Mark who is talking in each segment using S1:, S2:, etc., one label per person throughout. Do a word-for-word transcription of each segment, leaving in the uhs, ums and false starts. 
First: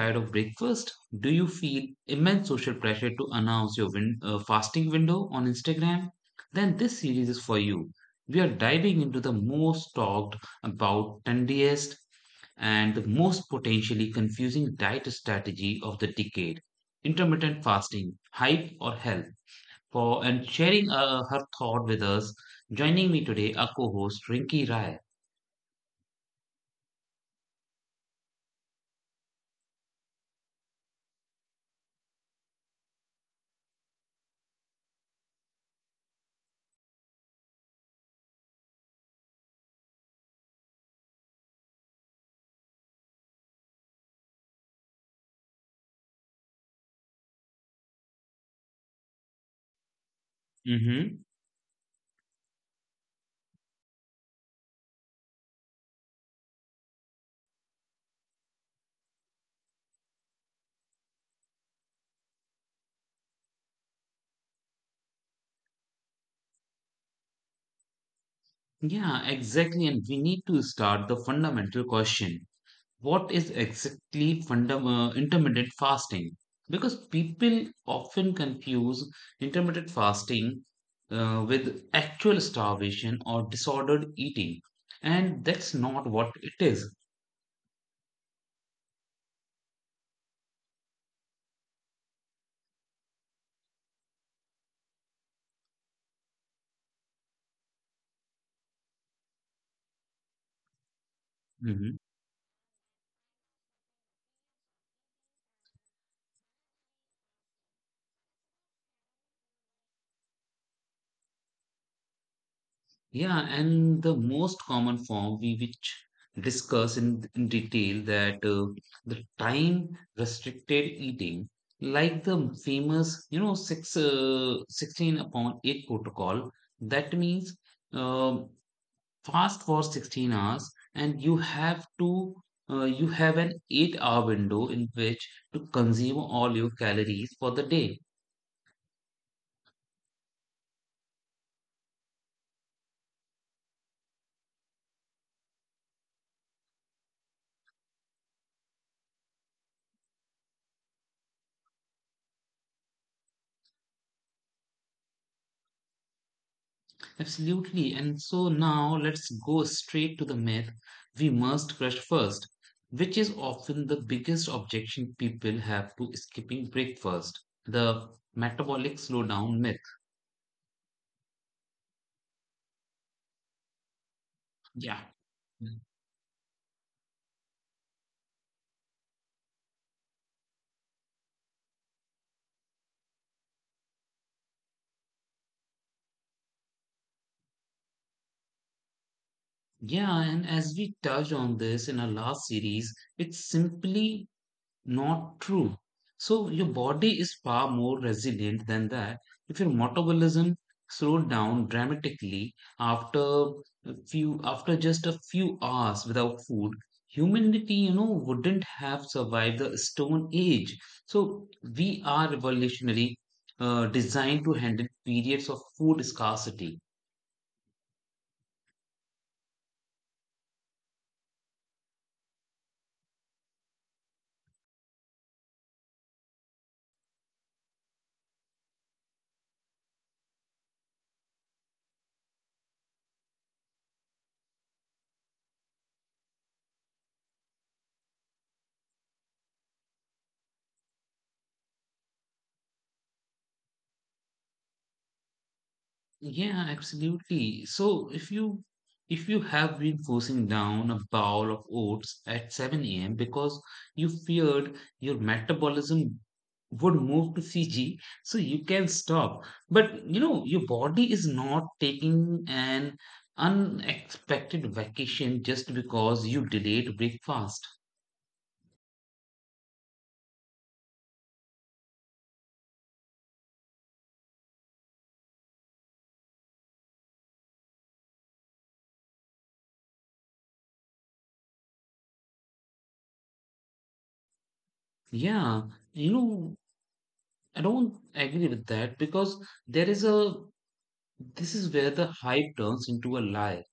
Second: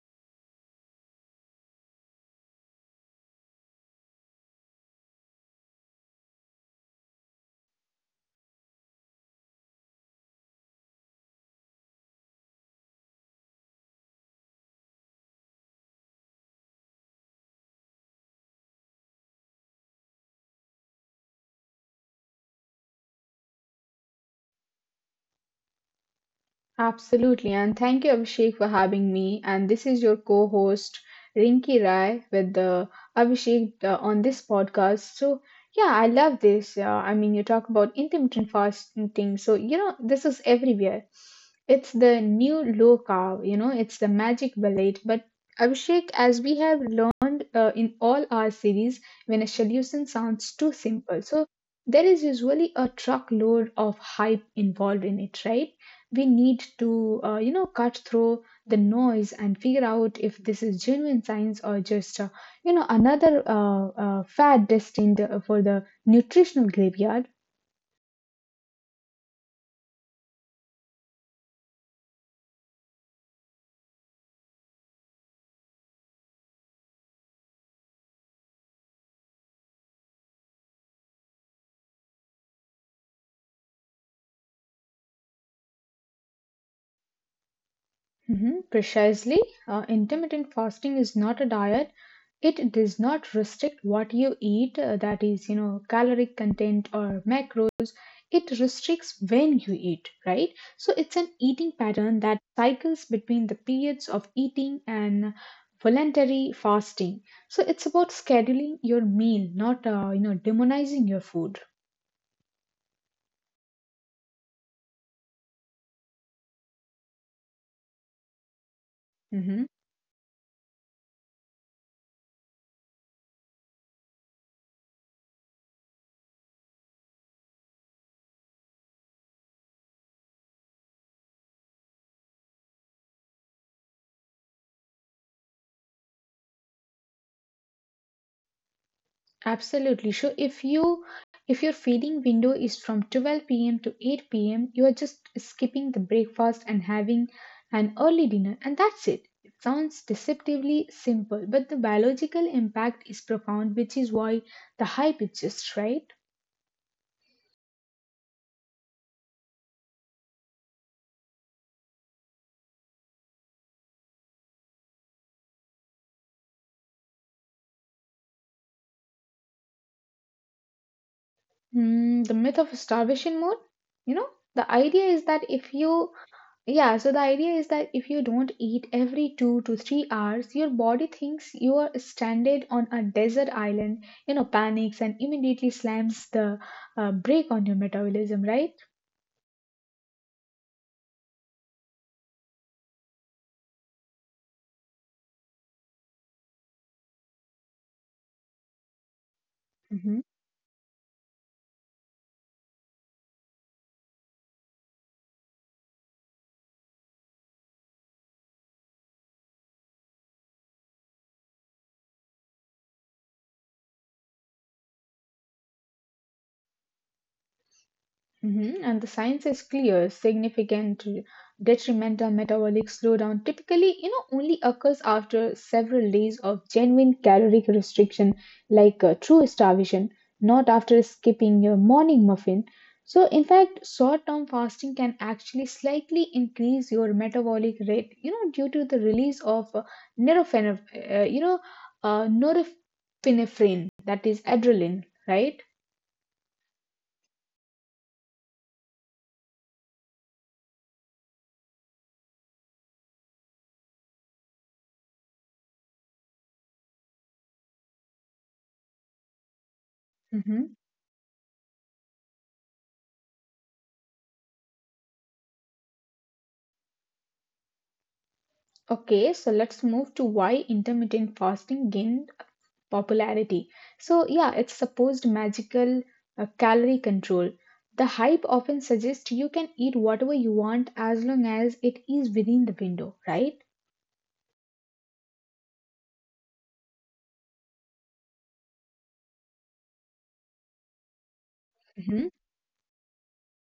S1: tired of breakfast? Do you feel immense social pressure to announce your win- uh, fasting window on Instagram? Then this series is for you. We are diving into the most talked about, trendiest, and the most potentially confusing diet strategy of the decade intermittent fasting, hype, or health. For and sharing uh, her thought with us, joining me today, our co host Rinki Rai.
S2: Absolutely. And thank you, Abhishek, for having me. And this is your co host, Rinki Rai, with the Abhishek uh, on this podcast. So, yeah, I love this. Uh, I mean, you talk about intermittent fasting. So, you know, this is everywhere. It's the new low carb, you know, it's the magic bullet. But, Abhishek, as we have learned uh, in all our series, when a solution sounds too simple, so there is usually a truckload of hype involved in it, right? We need to uh, you know cut through the noise and figure out if this is genuine science or just uh, you know another uh, uh, fad destined uh, for the nutritional graveyard.
S1: Yeah, exactly. And we need to start the fundamental question. What is exactly fundam- uh, intermittent fasting? Because people often confuse intermittent fasting uh, with actual starvation or disordered eating, and that's not what it is.
S2: Mhm, precisely. Uh, intermittent fasting is not a diet. It does not restrict what you eat, uh, that is you know caloric content or macros. It restricts when you eat, right? So it's an eating
S1: Mm-hmm.
S2: pattern that cycles between the periods of eating and voluntary fasting. So it's about scheduling your meal, not uh, you know demonizing your food.
S1: Yeah, and the most common form we which discuss in, in detail that uh, the
S2: Mhm.
S1: time restricted eating, like the famous, you know, six uh, sixteen upon eight protocol, that means um fast for sixteen hours, and you have to uh, you have an eight hour window in which to consume all your calories for the day.
S2: Absolutely. So if you if your feeding window is from twelve p m to eight p m, you are just skipping the breakfast and having an early dinner, and that's it. It sounds deceptively simple, but the biological impact is profound, which is why the hype exists, right?
S1: Absolutely. And so now let's go straight to the myth we must crush first, which is often the biggest objection people have to skipping breakfast, the metabolic slowdown myth.
S2: Mm, the myth of starvation mode, you know, the
S1: Yeah.
S2: idea is that if you yeah, so the idea is that if you don't eat every two to three hours, your body thinks you are stranded on a desert island, you know, panics and immediately slams the uh, brake on your metabolism, right?
S1: Yeah, and as we touched on this in our last series, it's simply not true. So your body is far more resilient than that. If your
S2: Mhm.
S1: metabolism slowed down dramatically after a few after just a few hours without food, humanity, you know, wouldn't have survived the Stone Age. So we are evolutionary uh, designed to handle periods of food scarcity.
S2: Mhm, and the science is clear. Significant detrimental metabolic slowdown typically, you know, only occurs after several days of genuine caloric restriction, like uh, true starvation, not after skipping your morning muffin. So, in fact, short-term fasting can actually slightly increase your metabolic rate, you know, due to the release of uh, neurophen, uh, you know, uh, norepinephrine, that is adrenaline, right?
S1: Yeah, absolutely. So if you if you have been forcing down a bowl of oats at seven a m because you feared your metabolism would move to C G, so you can stop. But you know, your
S2: Mm-hmm.
S1: body is not taking an unexpected vacation just because you delayed breakfast.
S2: Okay, so let's move to why intermittent fasting gained popularity. So, yeah, it's supposed magical uh, calorie control. The hype often suggests you can eat whatever you want as long as it is within the window, right?
S1: Yeah, you know, I don't agree with that, because there is a this is where the
S2: Hmm.
S1: hype turns into a lie.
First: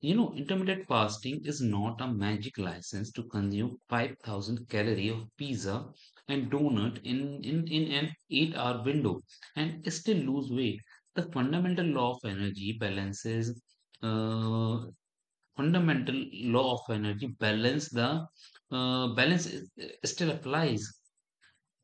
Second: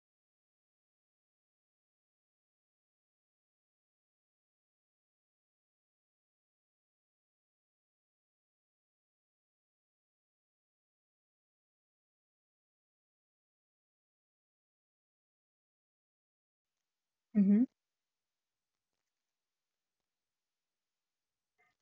S1: You know, intermittent fasting is not a magic license to consume five thousand calorie of pizza and donut in, in, in an eight-hour window and still lose weight. The fundamental law of energy balances, uh, fundamental law of energy
S2: Mhm.
S1: balance the uh, balance is- still applies.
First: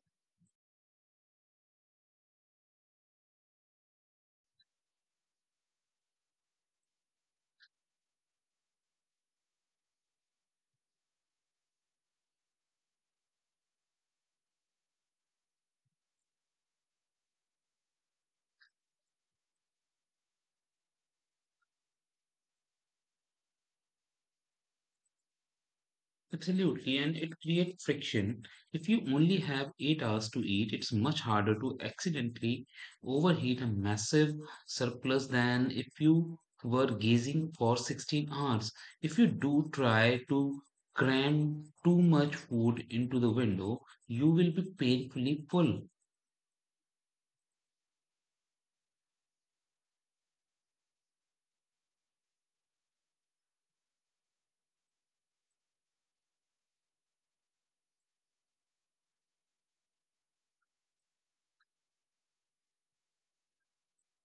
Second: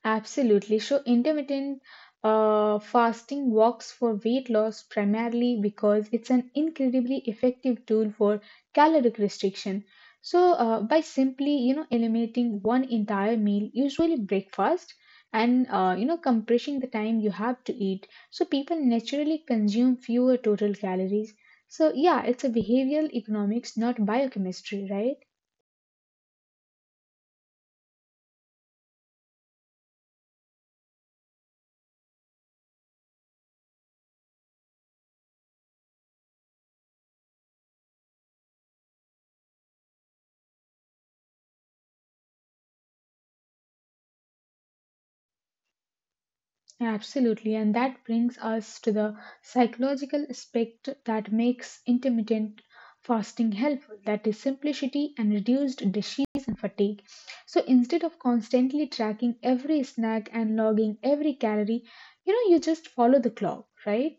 S2: Absolutely. So, intermittent uh, fasting works for weight loss primarily because it's an incredibly effective tool for caloric restriction. So, uh, by simply you know eliminating one entire meal, usually breakfast, and uh, you know compressing the time you have to eat, so people naturally consume fewer total calories. So, yeah, it's a behavioral economics, not biochemistry, right?
S1: Absolutely, and it creates friction. If you only have eight hours to eat, it's much harder to accidentally overheat a massive surplus than if you were gazing for sixteen hours. If you do try to cram too much food into the window, you will be painfully full.
S2: Absolutely, and that brings us to the psychological aspect that makes intermittent fasting helpful, that is, simplicity and reduced disease and fatigue. So, instead of constantly tracking every snack and logging every calorie, you know, you just follow the clock, right?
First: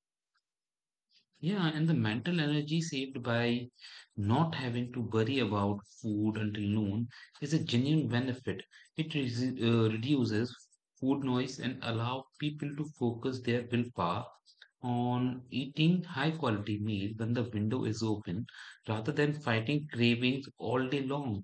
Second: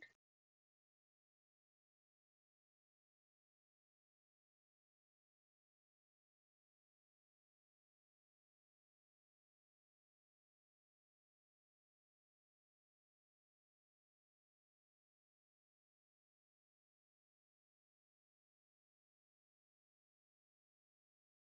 S1: Yeah, and the mental energy saved by not having to worry about food until noon is a genuine benefit. It re- uh, reduces food noise and allow people to focus their willpower on eating high quality meal when the window is open, rather than fighting cravings all day long.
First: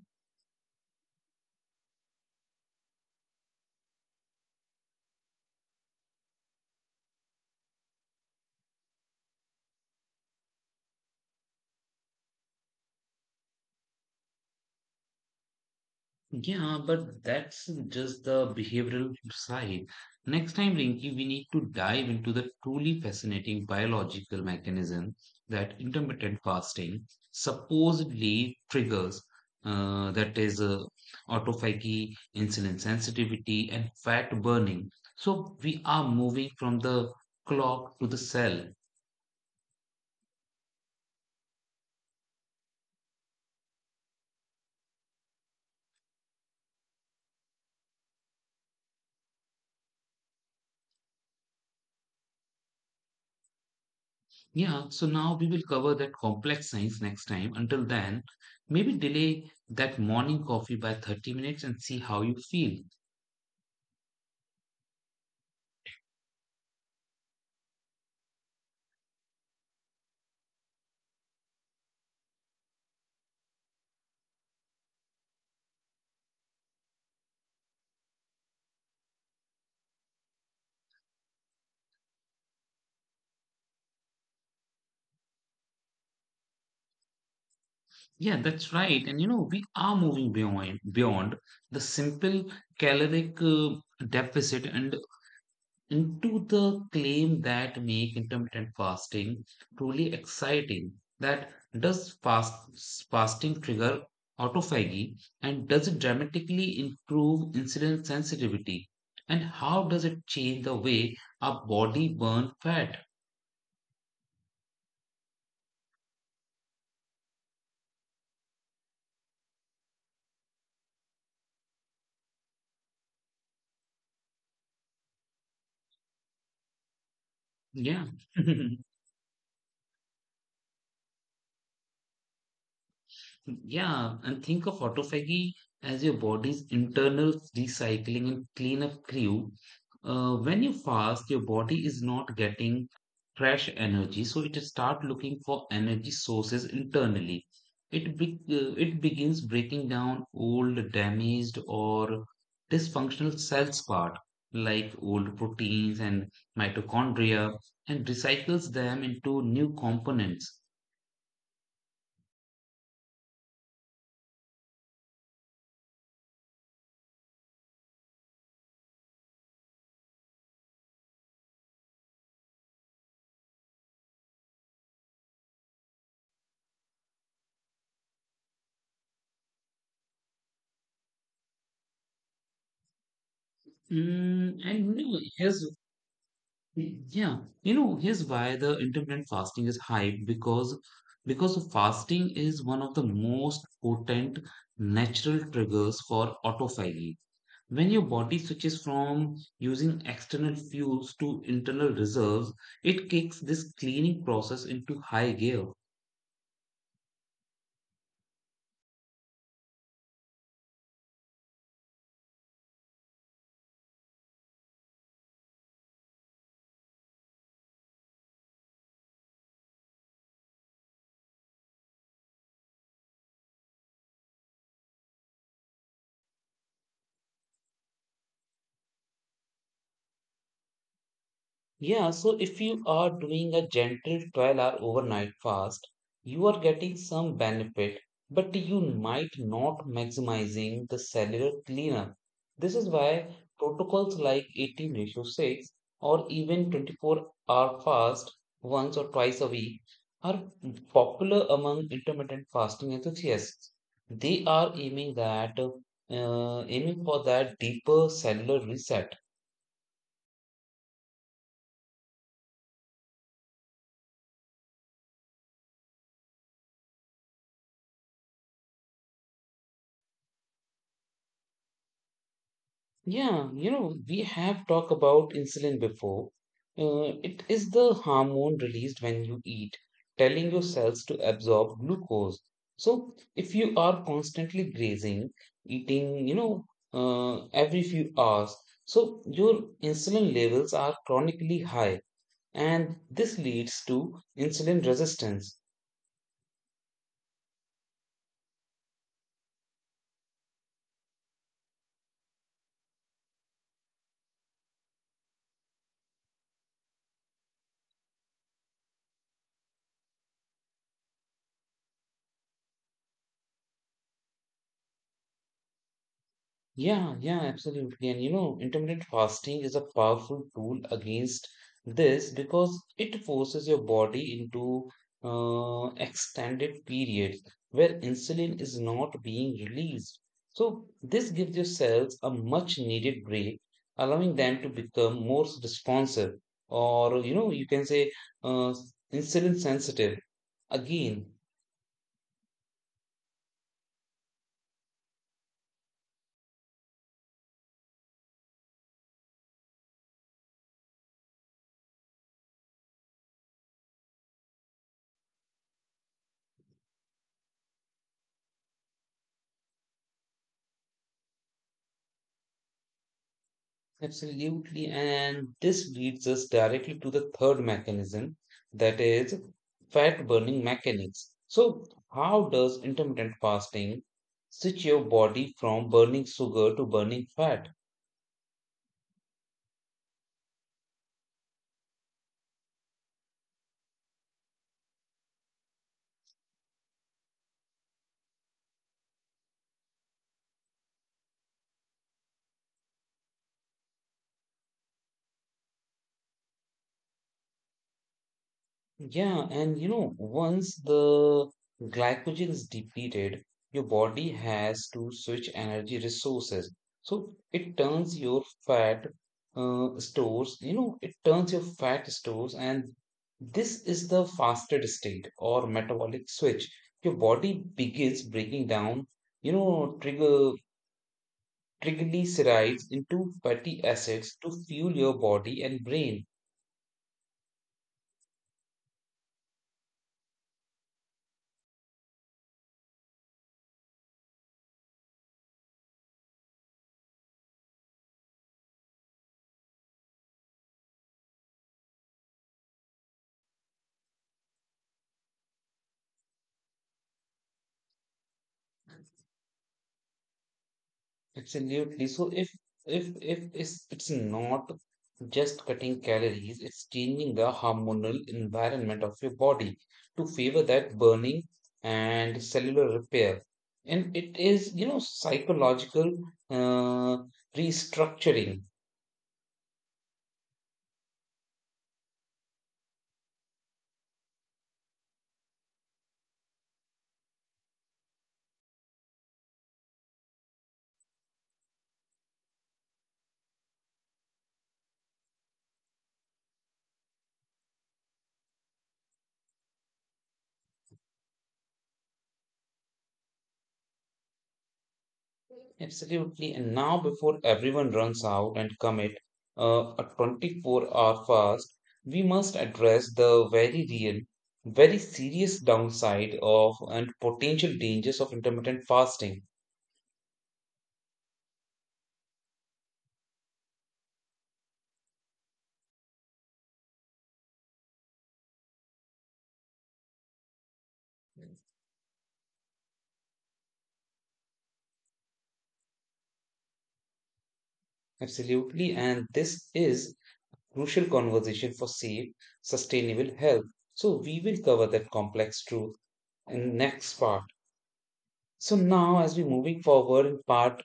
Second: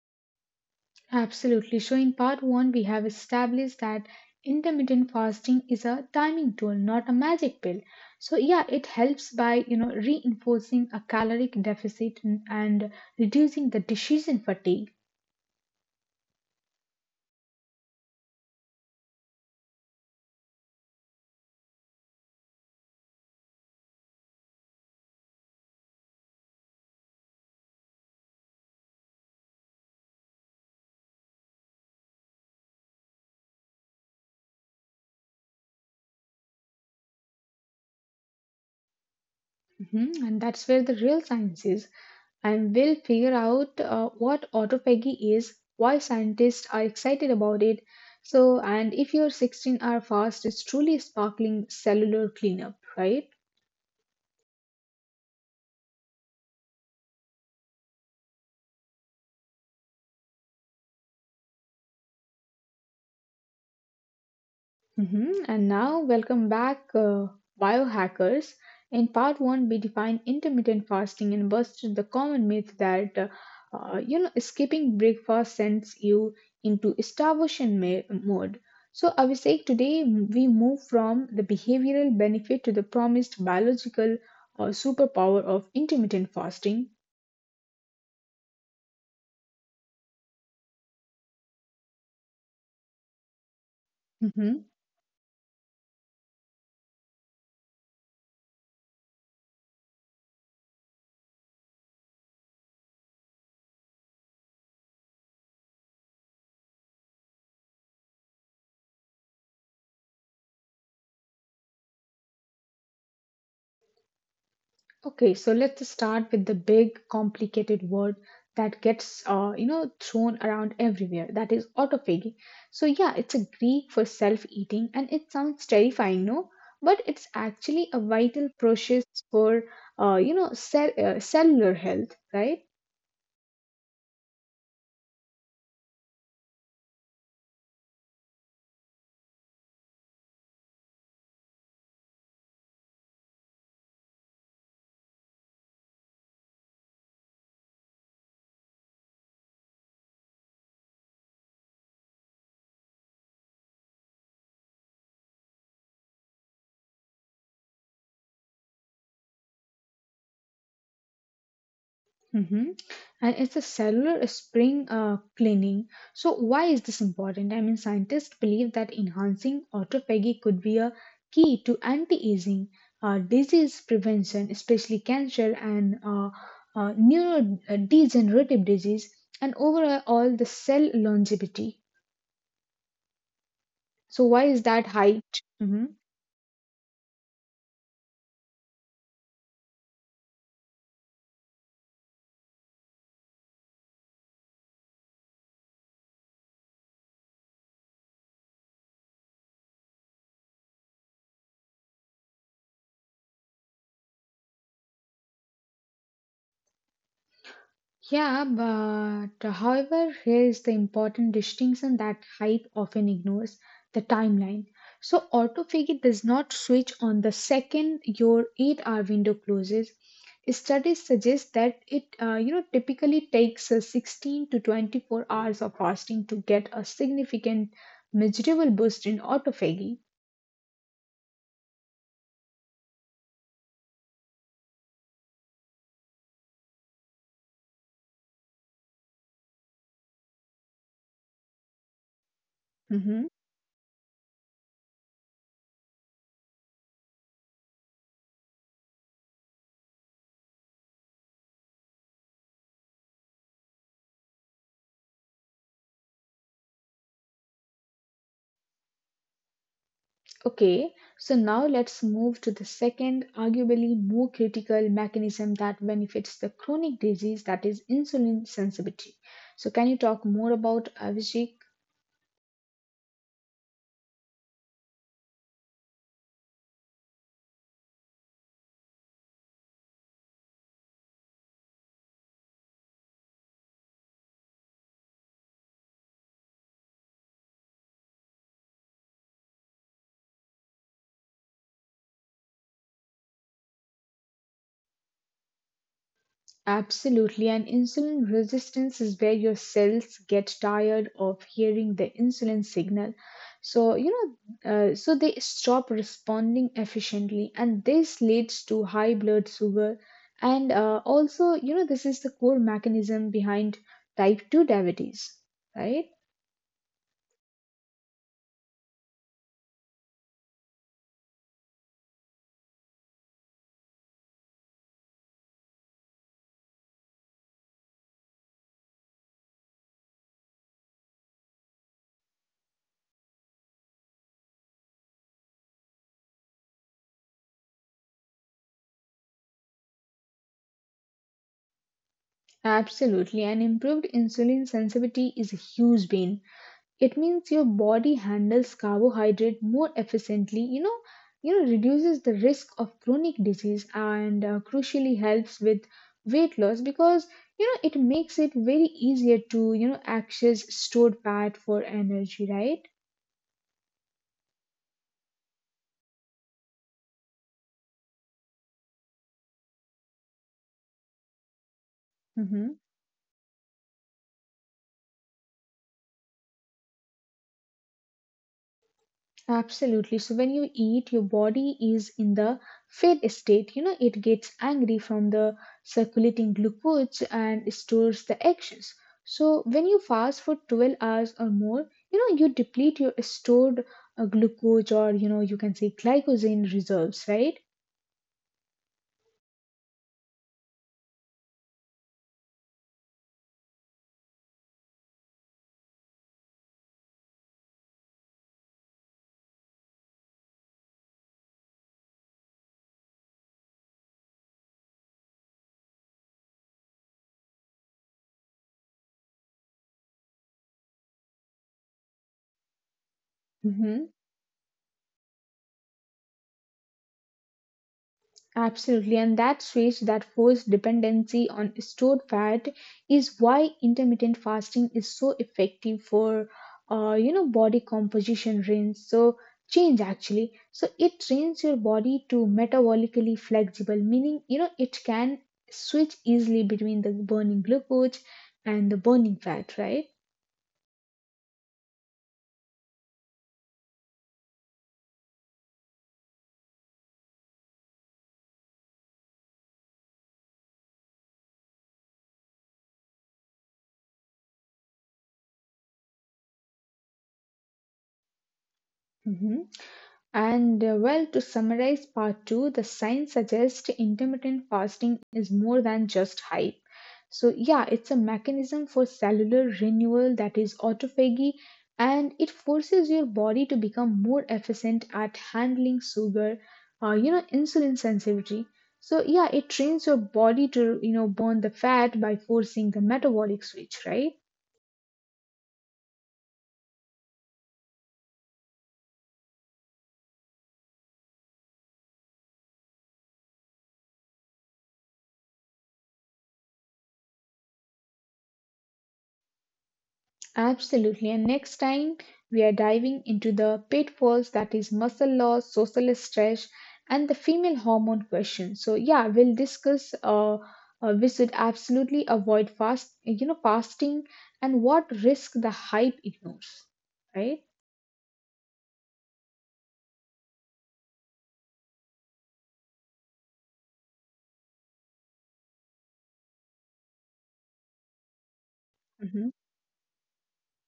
S2: Absolutely. So, in part one, we have established that intermittent fasting is a timing tool, not a magic pill. So, yeah, it helps by you know reinforcing a caloric deficit, and, and reducing the decision fatigue.
S1: Yeah, but that's just the behavioral side. Next time, Rinki, we need to dive into the truly fascinating biological mechanism that intermittent fasting supposedly triggers, uh, that is, uh, autophagy, insulin sensitivity, and fat burning. So we are moving from the clock to the cell.
S2: Mhm. And that's where the real science is. And we'll figure out uh, what autophagy is, why scientists are excited about it. So, and if your sixteen hour fast is truly sparkling cellular cleanup, right?
S1: Yeah, so now we will cover that complex science next time. Until then, maybe delay that morning coffee by thirty minutes and see how you feel.
S2: Mhm. And now, welcome back, uh, biohackers. In part one, we defined intermittent fasting and busted the common myth that uh, uh, you know skipping breakfast sends you into starvation ma- mode. So, Abhishek, today we move from the behavioral benefit to the promised biological uh, superpower of intermittent fasting.
S1: Yeah, that's right. And you know, we are moving beyond beyond the simple caloric uh,
S2: Mm-hmm.
S1: deficit and into the claim that make intermittent fasting truly exciting. That, does fast fasting trigger autophagy, and does it dramatically improve insulin sensitivity, and how does it change the way our body burn fat?
S2: Okay, so let's start with the big, complicated word that gets, uh, you know, thrown around everywhere. That is autophagy. So yeah, it's a Greek for self-eating, and it sounds terrifying, no? But it's actually a
S1: Yeah.
S2: vital process for, uh, you know, cell, uh, cellular health, right?
S1: Yeah, and think of autophagy as your body's internal recycling and cleanup crew. Uh, when you fast, your body is not getting fresh energy, so it start looking for energy sources internally. It be- uh, it begins breaking down old, damaged, or dysfunctional cells part like old proteins and mitochondria, and recycles them into new components.
S2: Mm-hmm. And it's a cellular spring uh, cleaning. So, why is this important? I mean, scientists believe that enhancing autophagy could be a key to anti aging, uh, disease prevention, especially cancer and uh, uh, neurodegenerative disease, and overall the cell longevity. So, why
S1: Mm,
S2: is that
S1: and you
S2: high?
S1: know, here's
S2: Mm-hmm.
S1: Yeah, you know, here's why the intermittent fasting is hyped, because because fasting is one of the most potent natural triggers for autophagy. When your body switches from using external fuels to internal reserves, it kicks this cleaning process into high gear.
S2: Yeah, but uh, however, here is the important distinction that hype often ignores, the timeline. So, autophagy does not switch on the second your eight hour window closes. Studies suggest that it uh, you know typically takes uh, sixteen to twenty-four hours of fasting to get a significant measurable boost in autophagy.
S1: Yeah, so if you are doing a gentle twelve hour overnight fast, you are getting some benefit, but you might not maximizing the cellular cleanup. This is
S2: Mm-hmm.
S1: why protocols like eighteen ratio six, or even twenty-four hour fast once or twice a week, are popular among intermittent fasting enthusiasts. They are aiming that uh, aiming for that deeper cellular reset.
S2: Okay, so now let's move to the second, arguably more critical mechanism that benefits the chronic disease, that is insulin sensitivity. So, can you talk more about Avicii?
S1: Yeah, you know, we have talked about insulin before. Uh, it is the hormone released when you eat, telling your cells to absorb glucose. So, if you are constantly grazing, eating, you know, uh, every few hours, so your insulin levels are chronically high, and this leads to insulin resistance.
S2: Absolutely, and insulin resistance is where your cells get tired of hearing the insulin signal. So, you know, uh, so they stop responding efficiently, and this leads to high blood sugar. And uh, also, you know, this is the core mechanism behind type two diabetes, right?
S1: Yeah, yeah, absolutely. And you know, intermittent fasting is a powerful tool against this, because it forces your body into uh, extended periods where insulin is not being released. So, this gives your cells a much needed break, allowing them to become more responsive, or you know, you can say uh, insulin sensitive. Again,
S2: Absolutely, and improved insulin sensitivity is a huge bane. It means your body handles carbohydrate more efficiently, you know, you know reduces the risk of chronic disease and uh, crucially helps with weight loss because you know it makes it very easier to you know access stored fat for energy, right?
S1: absolutely. And this leads us directly to the third mechanism, that is fat burning mechanics. So, how
S2: Hmm.
S1: does intermittent fasting switch your body from burning sugar to burning fat?
S2: Absolutely. So when you eat, your body is in the fed state. You know, it gets angry from the circulating glucose and stores the actions. So when you fast for twelve hours or more, you know, you deplete your stored uh, glucose or, you know, you can say glycogen reserves, right?
S1: Yeah, and you know, once the glycogen is depleted, your body has to switch energy resources. So it turns your fat uh, stores, you know, it turns your fat stores, and this is the fasted state or metabolic switch. Your body begins breaking down, you know, trigger triglycerides into fatty
S2: Hmm.
S1: acids to fuel your body and brain.
S2: Absolutely, and that switch, that forced dependency on stored fat, is why intermittent fasting is so effective for, uh, you know, body composition range. So change actually. So it trains your body to metabolically flexible, meaning you know it can switch easily between the burning glucose and the burning fat, right?
S1: Absolutely. So if if if it's, it's not just cutting calories, it's changing the hormonal environment of your body to favor that burning and cellular repair. And it is, you know, psychological uh, restructuring.
S2: Mhm. And uh, well, to summarize part two, the science suggests intermittent fasting is more than just hype. So, yeah, it's a mechanism for cellular renewal that is autophagy, and it forces your body to become more efficient at handling sugar, uh, you know, insulin sensitivity. So, yeah, it trains your body to, you know, burn the fat by forcing the metabolic switch, right?
S1: Absolutely. And now, before everyone runs out and commit uh, a twenty-four-hour fast, we must address the very real, very serious downside of and potential dangers of intermittent fasting.
S2: Absolutely. And next time, we are diving into the pitfalls, that is muscle loss, social stress, and the female hormone question. So yeah, we'll discuss uh, uh, we should absolutely avoid fast, you know, fasting and what risk the hype ignores, right?
S1: Absolutely. And this is crucial conversation for safe, sustainable health. So we will cover that complex truth in next part. So now as we
S2: Mhm.
S1: moving forward in part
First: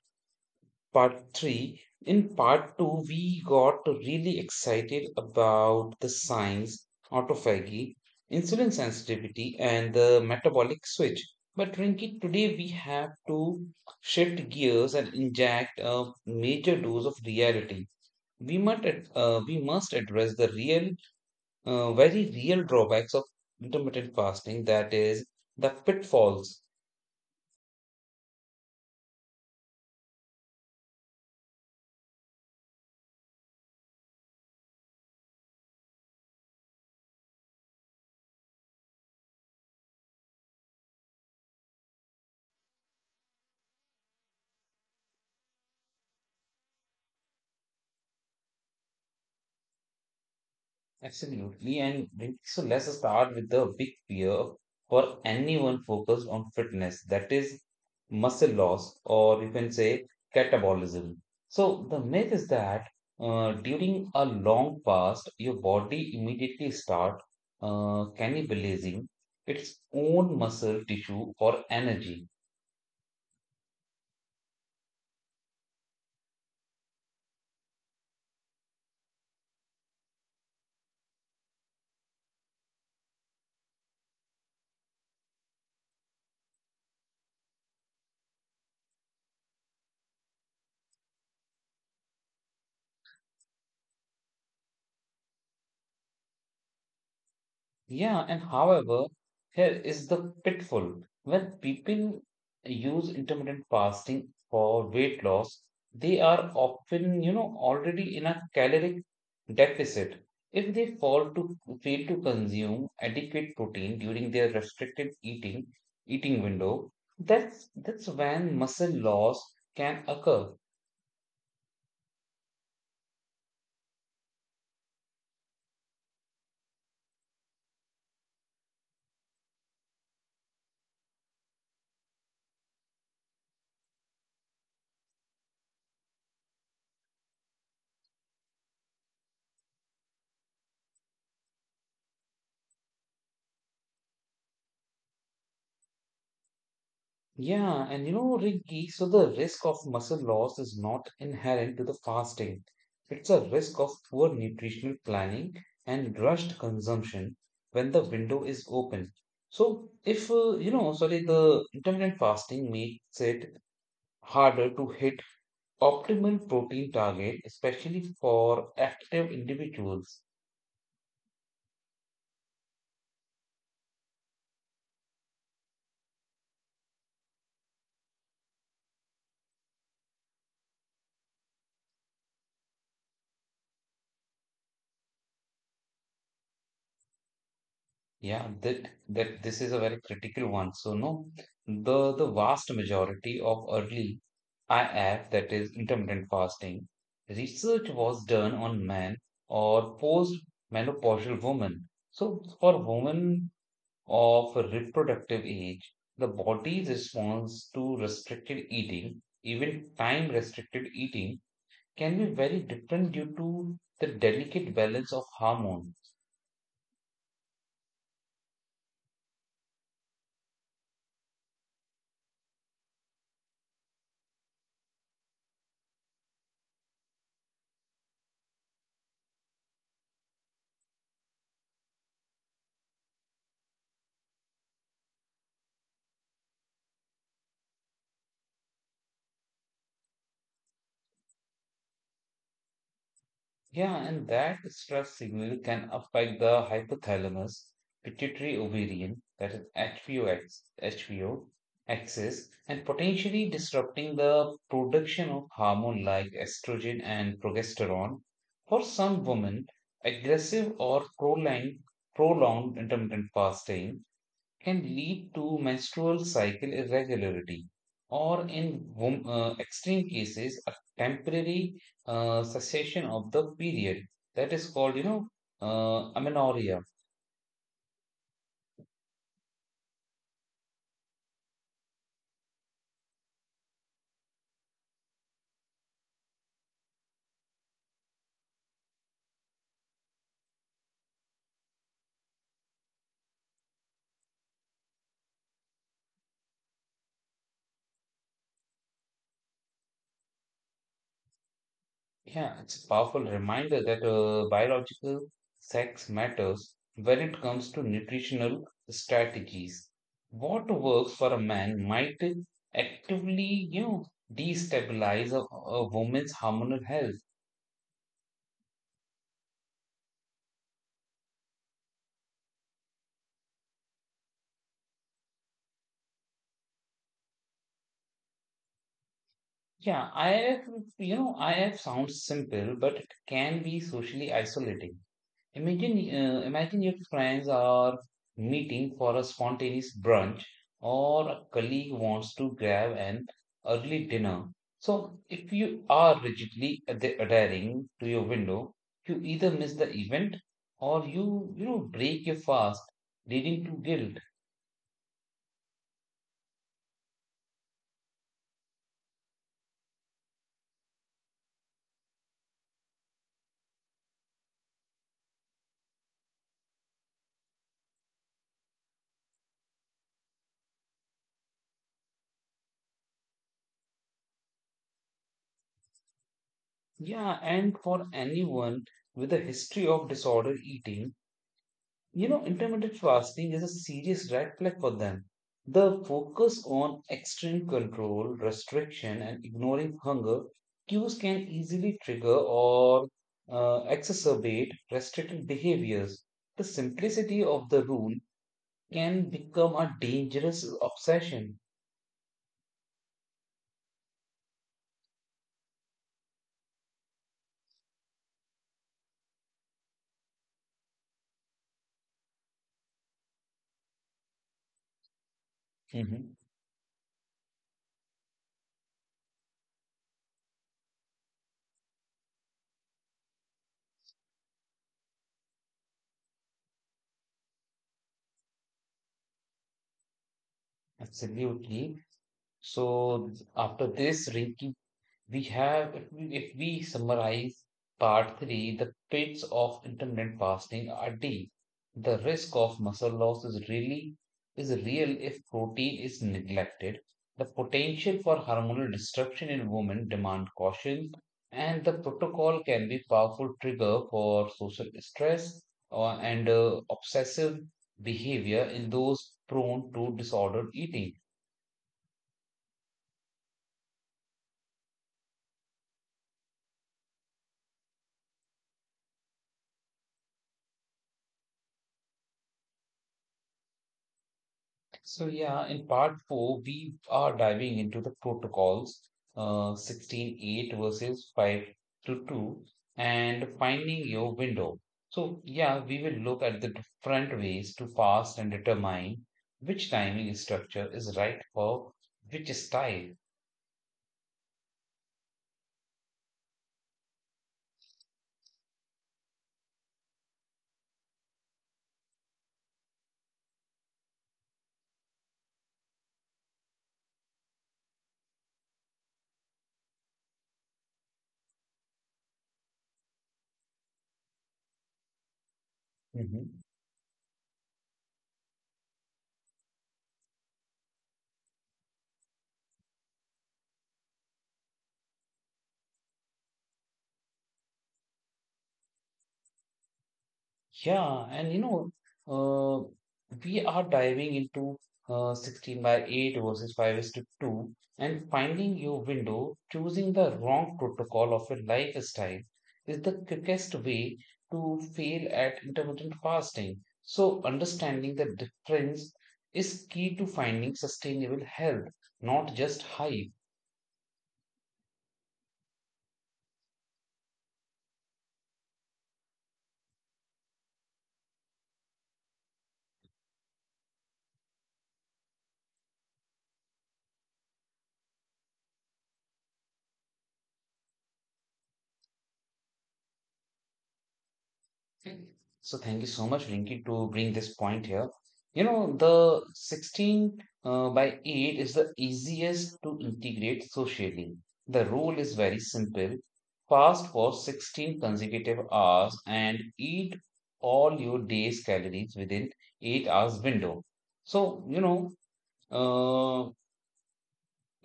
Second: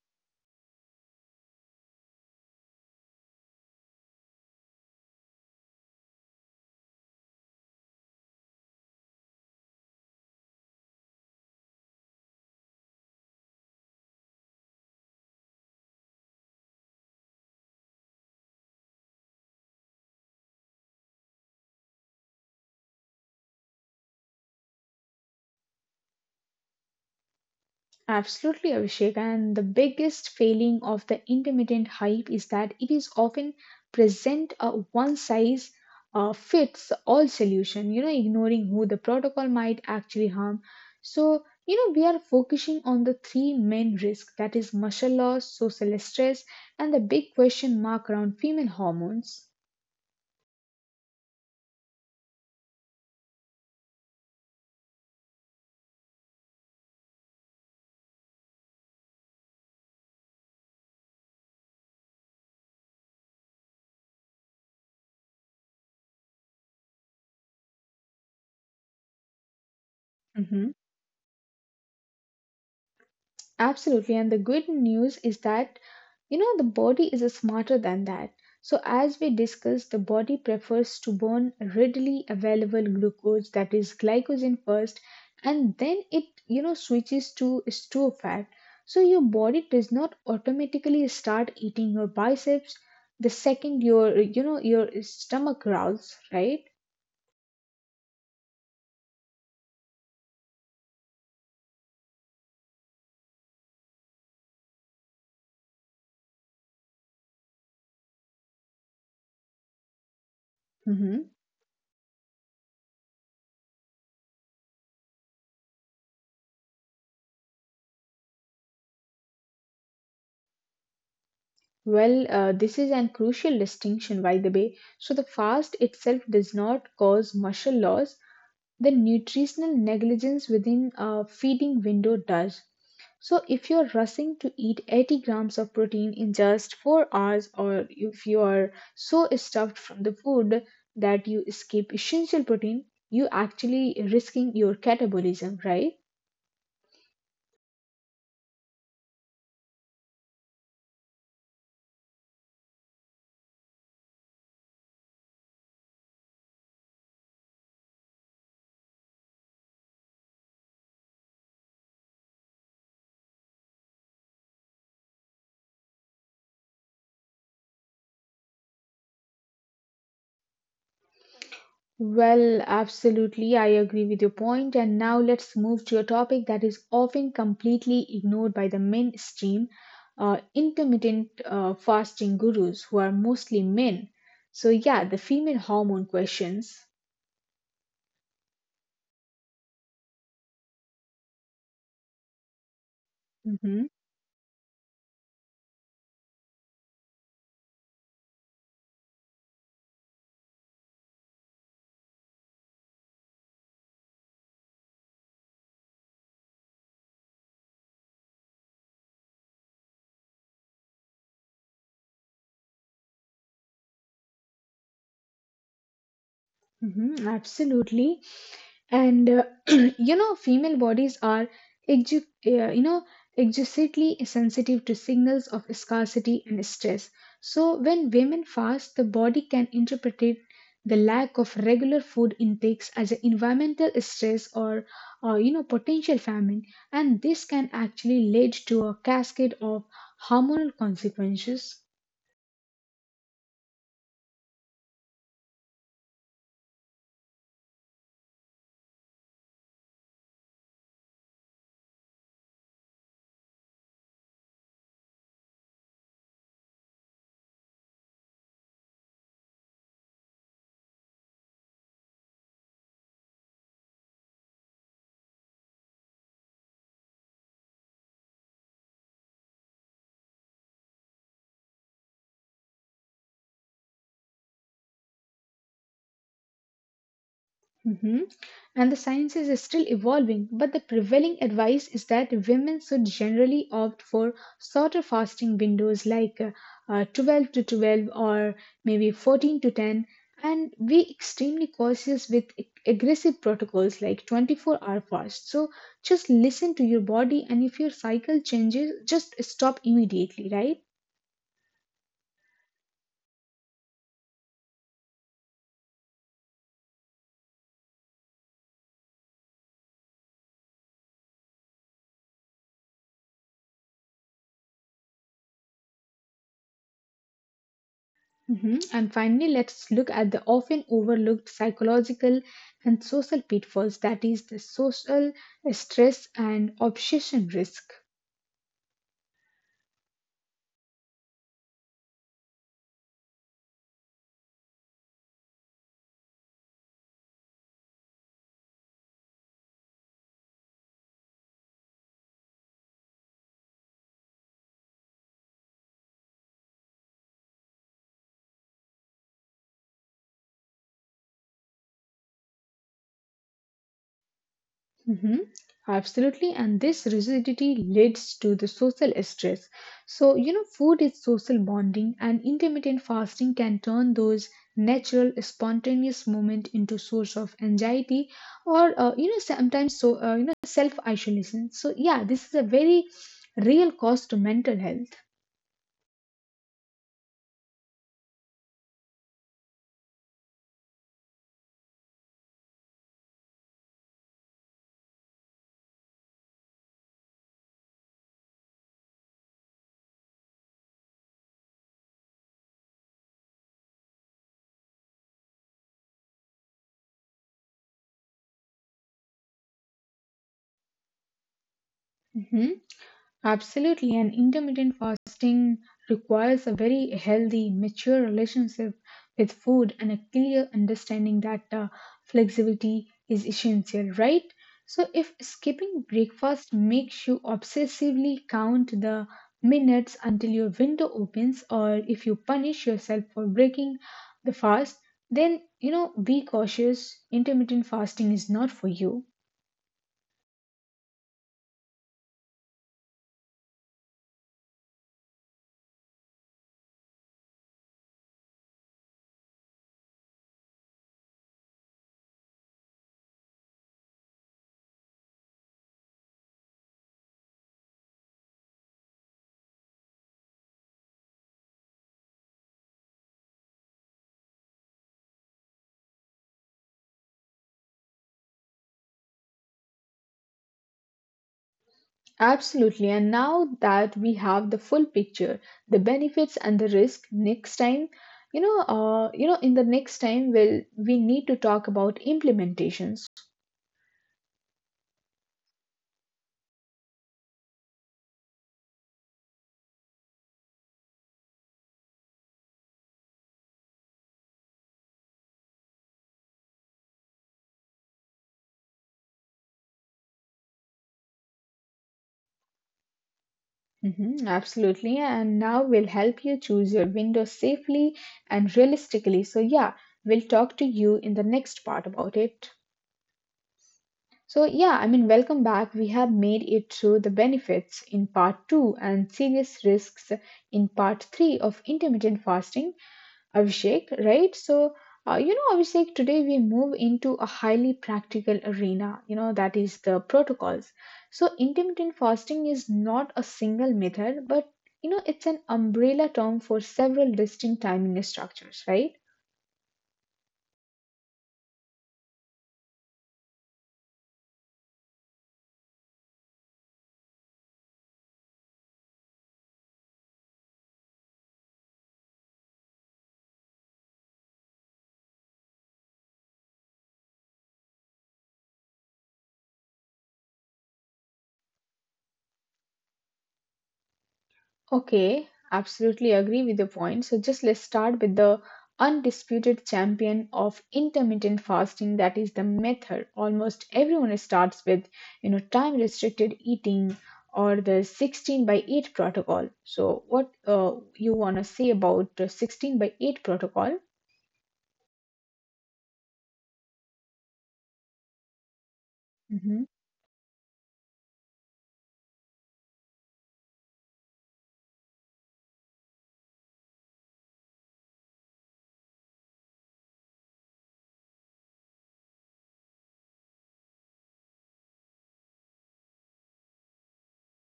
S1: part three, in part two we got really excited about the science, autophagy, insulin sensitivity, and the metabolic switch. But Rinki, today we have to shift gears and inject a major dose of reality. We must, ad- uh, we must address the real uh, very real drawbacks of intermittent fasting, that is the pitfalls.
S2: Absolutely, Abhishek. And the biggest failing of the intermittent hype is that it is often present a one size uh, fits all solution, you know, ignoring who the protocol might actually harm. So, you know, we are focusing on the three main risks, that is muscle loss, social stress, and the big question mark around female hormones.
S1: Absolutely, and then- so let's start with the big fear for anyone focused on fitness, that is muscle loss, or you can say catabolism. So the myth is that uh, during a long fast your body immediately start uh, cannibalizing its own
S2: Hmm.
S1: muscle tissue for energy.
S2: Absolutely. And the good news is that you know, the body is smarter than that. So, as we discussed, the body prefers to burn readily available glucose, that is glycogen first, and then it, you know, switches to store fat. So, your body does not automatically start eating your biceps the second your, you know, your stomach growls, right?
S1: Yeah, and however, here is the pitfall. When people use intermittent fasting for weight loss, they are often, you know, already in a caloric deficit. If they
S2: Hmm.
S1: fall to fail to consume adequate protein during their restricted eating eating window, that's that's when muscle loss can occur.
S2: Well, uh, this is an crucial distinction, by the way. So, the fast itself does not cause muscle loss, the nutritional negligence within a feeding window does. So, if you're rushing to eat eighty grams of protein in just four hours, or if you are so stuffed from the food that you skip essential protein, you actually risking your catabolism, right?
S1: Yeah, and you know, Rinki, so the risk of muscle loss is not inherent to the fasting. It's a risk of poor nutritional planning and rushed consumption when the window is open. So, if uh, you know, sorry, the intermittent fasting makes it harder to hit optimal protein target, especially for active individuals.
S2: Well, absolutely, I agree with your point. And now let's move to a topic that is often completely ignored by the mainstream uh, intermittent uh, fasting gurus, who are mostly men. So, yeah, the female hormone questions.
S1: Yeah, that that this is a very critical one. So no, the the vast majority of
S2: Hmm.
S1: early I F, that is intermittent fasting, research was done on men or post-menopausal women. So for women of reproductive age, the body's response to restricted eating, even time-restricted eating, can be very different due to the delicate balance of hormones.
S2: Hmm, absolutely. And uh, you know female bodies are ex- uh, you know exquisitely sensitive to signals of scarcity and stress. So when women fast, the body can interpret it, the lack of regular food intakes as an environmental stress or uh, you know potential famine, and this can actually lead to a cascade of hormonal consequences.
S1: Yeah, and that stress signal can affect the hypothalamus, pituitary ovarian, that is H P O X H P O axis, and potentially disrupting the production of hormone like estrogen and progesterone. For some women, aggressive or prolonged, prolonged intermittent fasting can lead to menstrual cycle irregularity or, in wom- uh, extreme cases, a temporary uh, cessation of the period. That is called, you know, uh, amenorrhea.
S2: Hmm. And the science is still evolving, but the prevailing advice is that women should generally opt for shorter fasting windows like uh, uh, twelve to twelve or maybe fourteen to ten, and be extremely cautious with ag- aggressive protocols like twenty-four hour fast. So just listen to your body, and if your cycle changes, just stop immediately, right?
S1: Yeah, it's a powerful reminder that uh, biological sex matters when it comes to nutritional strategies. What works for a man might actively, you know, destabilize a, a woman's hormonal health.
S2: Mhm. And finally, let's look at the often overlooked psychological and social pitfalls, that is, the social stress and obsession risk.
S1: Yeah, I have, you know, I have sounds simple, but it can be socially isolating. Imagine, uh, imagine your friends are meeting for a spontaneous brunch, or a colleague wants to grab an early dinner. So, if you are rigidly ad- adhering to your window, you either miss the event, or you, you know, break your fast, leading to guilt.
S2: Mhm. Absolutely, and this rigidity leads to the social stress. So, you know, food is social bonding, and intermittent fasting can turn those natural, spontaneous moments into source of anxiety or, uh, you know, sometimes so, uh, you know, self isolation. So, yeah, this is a very real cost to mental health.
S1: Yeah, and for anyone with a history of disorder eating. You know, intermittent fasting is a serious red flag for them. The focus on extreme control, restriction, and ignoring hunger cues can easily trigger or uh, exacerbate restricted behaviors. The simplicity of the rule can become a dangerous obsession.
S2: Mhm. Absolutely, and intermittent fasting requires a very healthy, mature relationship with food and a clear understanding that uh, flexibility is essential, right? So, if skipping
S1: Mhm.
S2: breakfast makes you obsessively count the minutes until your window opens, or if you punish yourself for breaking the fast, then you know be cautious. Intermittent fasting is not for you.
S1: Absolutely. So, after this, We have, if we, if we summarize part three, the pits of intermittent fasting are deep. The risk of muscle loss is really is real if protein is neglected. The potential for hormonal disruption in women demand caution, and the protocol can be a powerful trigger for social stress uh, and uh, obsessive behavior in those prone to disordered eating.
S2: Absolutely. And now that we have the full picture, the benefits and the risk, next time, you know, uh, you know, in the next time, we'll we need to talk about implementations.
S1: So, yeah, in part four, we are diving into the protocols, uh, sixteen eight versus five to two, and finding your window. So, yeah, we will look at the different ways to fast and determine which timing structure is right for which style.
S2: Mhm, absolutely. And now we'll help you choose your window safely and realistically. So yeah, we'll talk to you in the next part about it. So yeah, I mean, welcome back. We have made it through the benefits in part two and serious risks in part three of intermittent fasting. Abhishek, right? So, uh, you know, Abhishek, today we
S1: Mhm.
S2: move into a highly practical arena, you know, that is the protocols. So, intermittent fasting is not a single method, but, you know, it's an umbrella term for several distinct timing structures, right?
S1: Yeah, and you know, uh, we are diving into uh, sixteen by eight versus five is to two and finding your window. Choosing the wrong protocol of your lifestyle is the quickest way to fail at intermittent fasting. So, understanding the difference is key to finding sustainable health, not just hype.
S2: Okay, absolutely agree with your point. So just let's start with the undisputed champion of intermittent fasting, that is the method almost everyone starts with, you know time restricted eating, or the sixteen by eight protocol. So what uh, you want to say about the sixteen by eight protocol?
S1: So thank you so much, Rinki, to bring this point here. You know, the
S2: mm-hmm,
S1: sixteen uh, by eight is the easiest to integrate socially. The rule is very simple. Fast for sixteen consecutive hours and eat all your day's calories within eight hours window. So, you know, uh,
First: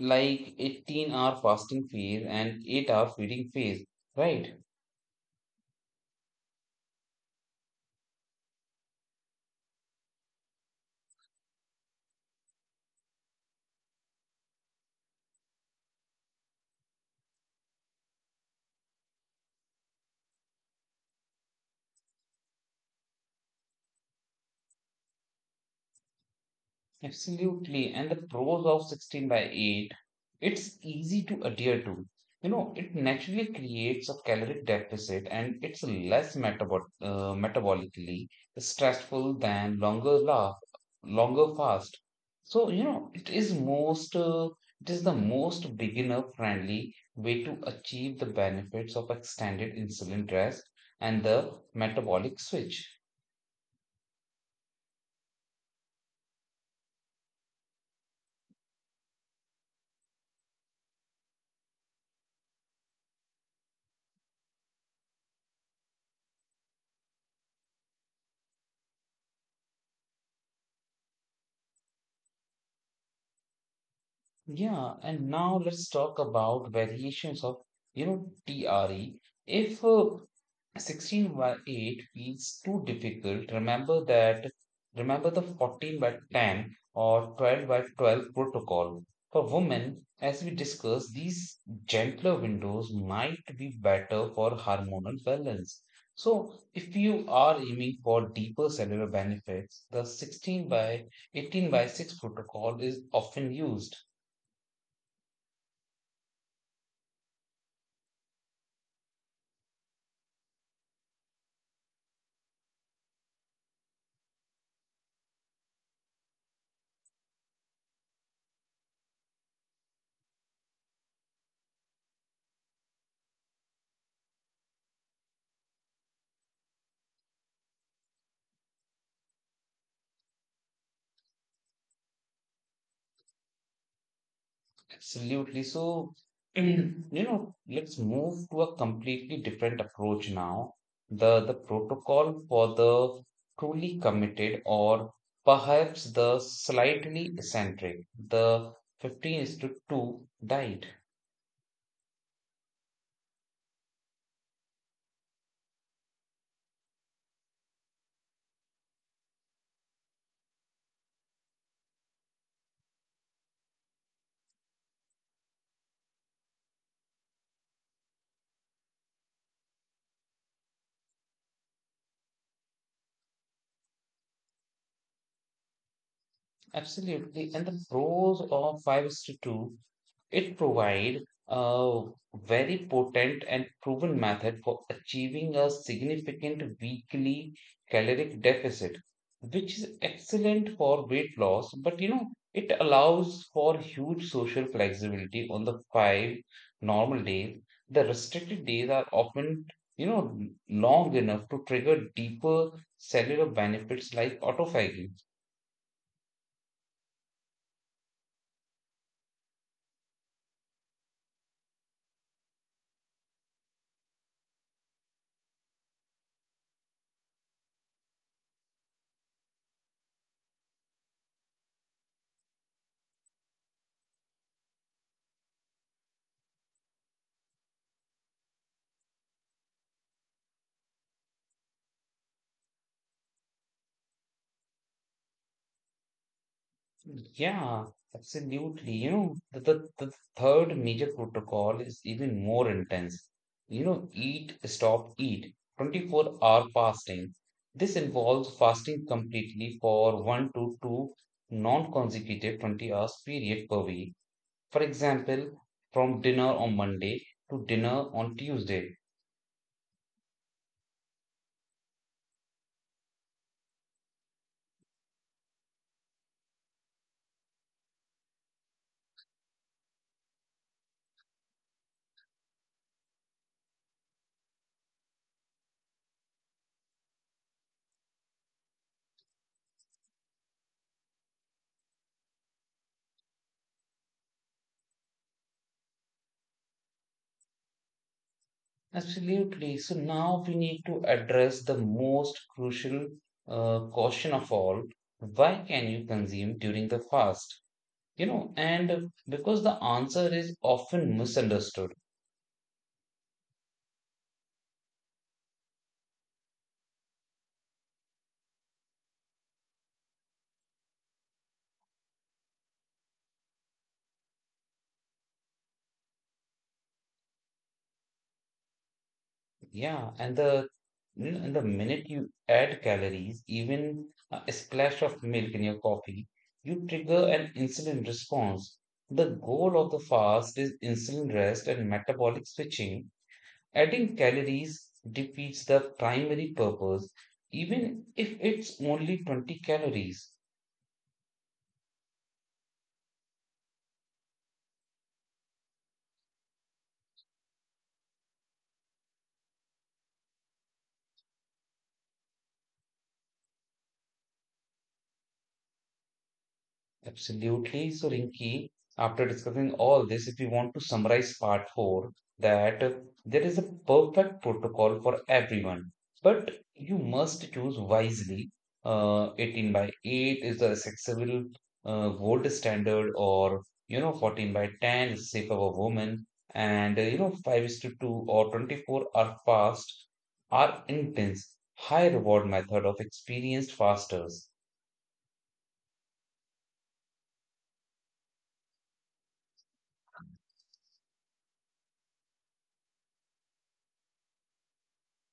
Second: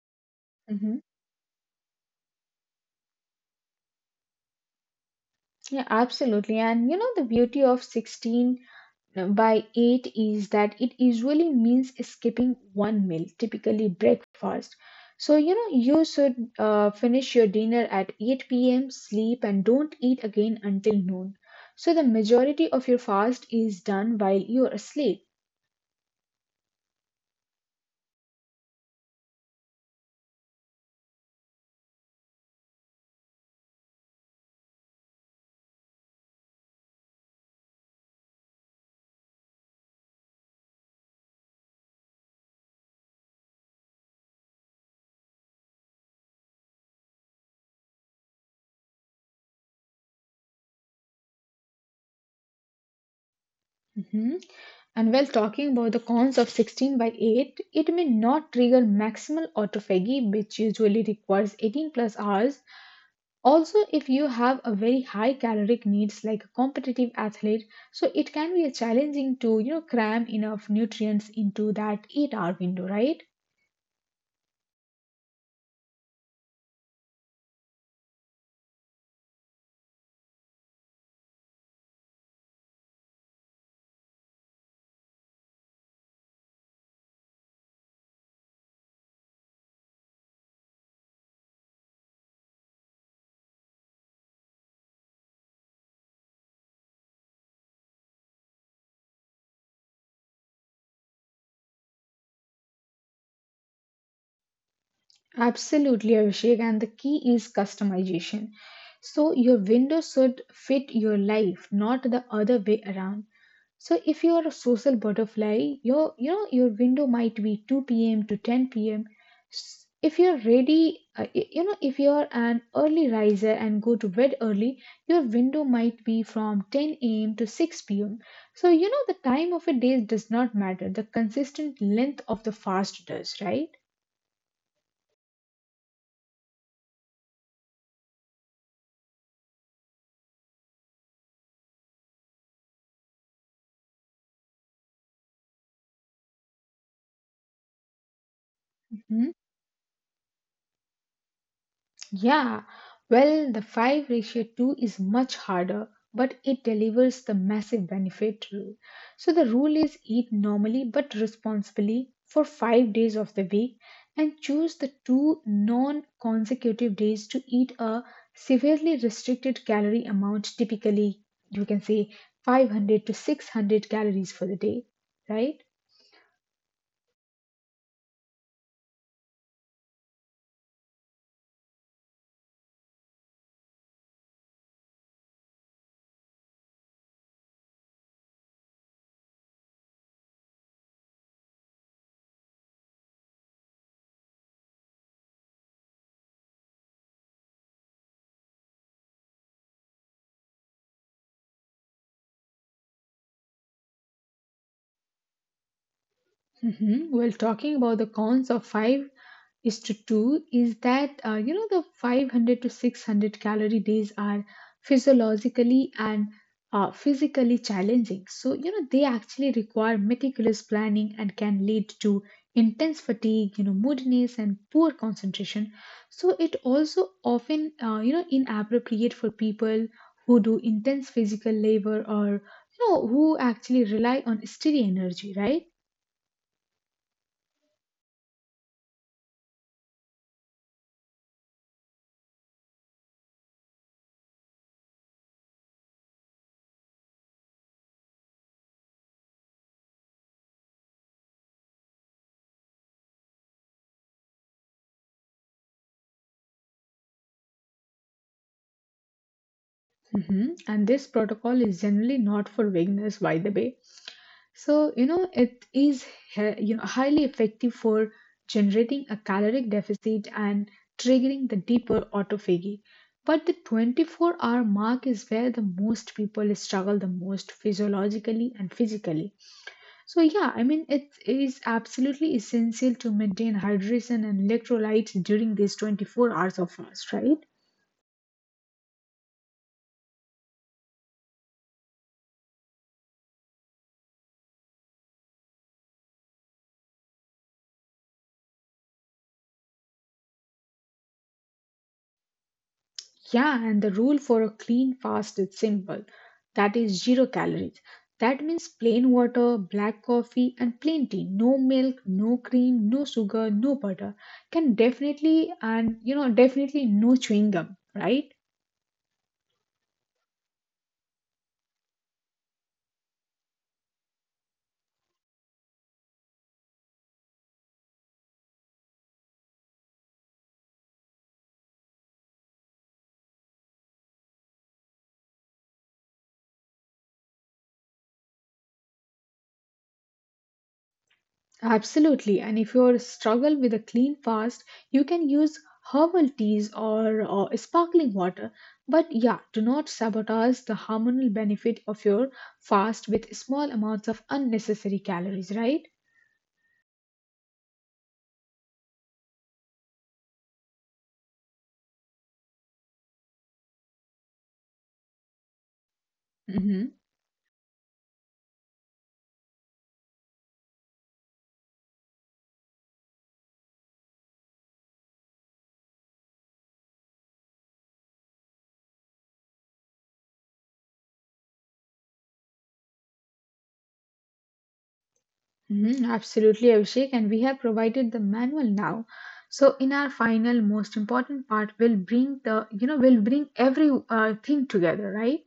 S1: like
S2: mm-hmm.
S1: eighteen hour fasting phase and eight hour feeding phase, right?
S2: Yeah, absolutely. And you know the beauty of sixteen by eight is that it usually means skipping one meal, typically breakfast. So, you know, you should uh, finish your dinner at eight p m, sleep, and don't eat again until noon. So, the majority of your fast is done while you are asleep.
S1: Absolutely. And the pros of sixteen by eight, it's easy to adhere to. You know, it naturally creates a caloric deficit, and it's less metabol uh, metabolically stressful than longer laugh, longer fast. So, you know, it is most uh, it is the most beginner friendly way to achieve the benefits of extended insulin rest and the metabolic switch.
S2: Mhm. And while talking about the cons of sixteen by eight, it may not trigger maximal autophagy, which usually requires eighteen plus hours. Also, if you have a very high caloric needs like a competitive athlete, so it can be a challenging to, you know, cram enough nutrients into that eight hour window, right?
S1: Yeah, and now let's talk about variations of, you know, T R E. If uh, sixteen by eight feels too difficult, remember that, remember the fourteen by ten or twelve by twelve protocol. For women, as we discussed, these gentler windows might be better for hormonal balance. So, if you are aiming for deeper cellular benefits, the sixteen by eighteen by six protocol is often used.
S2: Absolutely, Abhishek. And the key is customization. So your window should fit your life, not the other way around. So if you are a social butterfly, your you know your window might be two p m to ten p m. If you're ready, uh, y- you know, if you're an early riser and go to bed early, your window might be from ten a m to six p m. So you know the time of a day does not matter. The consistent length of the fast does, right?
S1: Absolutely. So, you know, let's move to a completely different approach now. The the protocol for the truly committed, or perhaps the slightly eccentric, the fifteen
S2: Hmm?
S1: is to two diet.
S2: Yeah, well, the five ratio two is much harder, but it delivers the massive benefit rule. So the rule is eat normally but responsibly for five days of the week, and choose the two non consecutive days to eat a severely restricted calorie amount, typically, you can say five hundred to six hundred calories for the day, right?
S1: Absolutely. And the pros of five is to two. It provides a very potent and proven method for achieving a significant weekly caloric deficit, which is excellent for weight loss. But you know, it allows for huge social flexibility on the five normal days. The restricted days are often, you know, long enough to trigger deeper cellular benefits like autophagy.
S2: Mhm. Well, talking about the cons of five is to two is that uh, you know the five hundred to six hundred calorie days are physiologically and uh, physically challenging. So you know they actually require meticulous planning and can lead to intense fatigue, you know, moodiness and poor concentration. So it also often uh, you know inappropriate for people who do intense physical labor, or you know who actually rely on steady energy, right?
S1: Yeah, absolutely. You know, the, the, the third major protocol is even more intense. You know, eat, stop, eat. twenty-four hour fasting. This involves fasting completely for one to two non consecutive twenty hours period per week. For example, from dinner on Monday to dinner on Tuesday.
S2: Mhm. And this protocol is generally not for beginners, by the way. So, you know, it is he- you know, highly effective for generating a caloric deficit and triggering the deeper autophagy. But the twenty-four hour mark is where the most people struggle the most physiologically and physically. So, yeah, I mean, it is absolutely essential to maintain hydration and electrolytes during these twenty-four hours of fast, right?
S1: Absolutely. So now we need to address the most crucial uh, question of all. Why can you consume during the fast? You know, and because the answer is often misunderstood.
S2: Yeah, and the rule for a clean fast is simple. That is zero calories. That means plain water, black coffee, and plain tea. No milk, no cream, no sugar, no butter. Can definitely, and you know, definitely no chewing gum, right?
S1: Yeah, and the and the minute you add calories, even a splash of milk in your coffee, you trigger an insulin response. The goal of the fast is insulin rest and metabolic switching. Adding calories defeats the primary purpose, even if it's only twenty calories.
S2: Absolutely. And if you struggle with a clean fast, you can use herbal teas or, or sparkling water. But yeah, do not sabotage the hormonal benefit of your fast with small amounts of unnecessary calories, right?
S1: Absolutely. So, Rinki, after discussing all this, if we want to summarize part four, that uh, there is a perfect protocol for everyone, but
S2: Hmm.
S1: you must choose wisely. Uh, eighteen by eight is the accessible uh, gold standard, or you know, fourteen by ten is safe for women, and uh, you know, five is to two or twenty-four are fast, are intense, high reward method of experienced fasters.
S2: Hmm. Absolutely, Abhishek. And we have provided the manual now. So in our final, most important part, we'll bring the, you know, we'll bring every uh, thing together, right?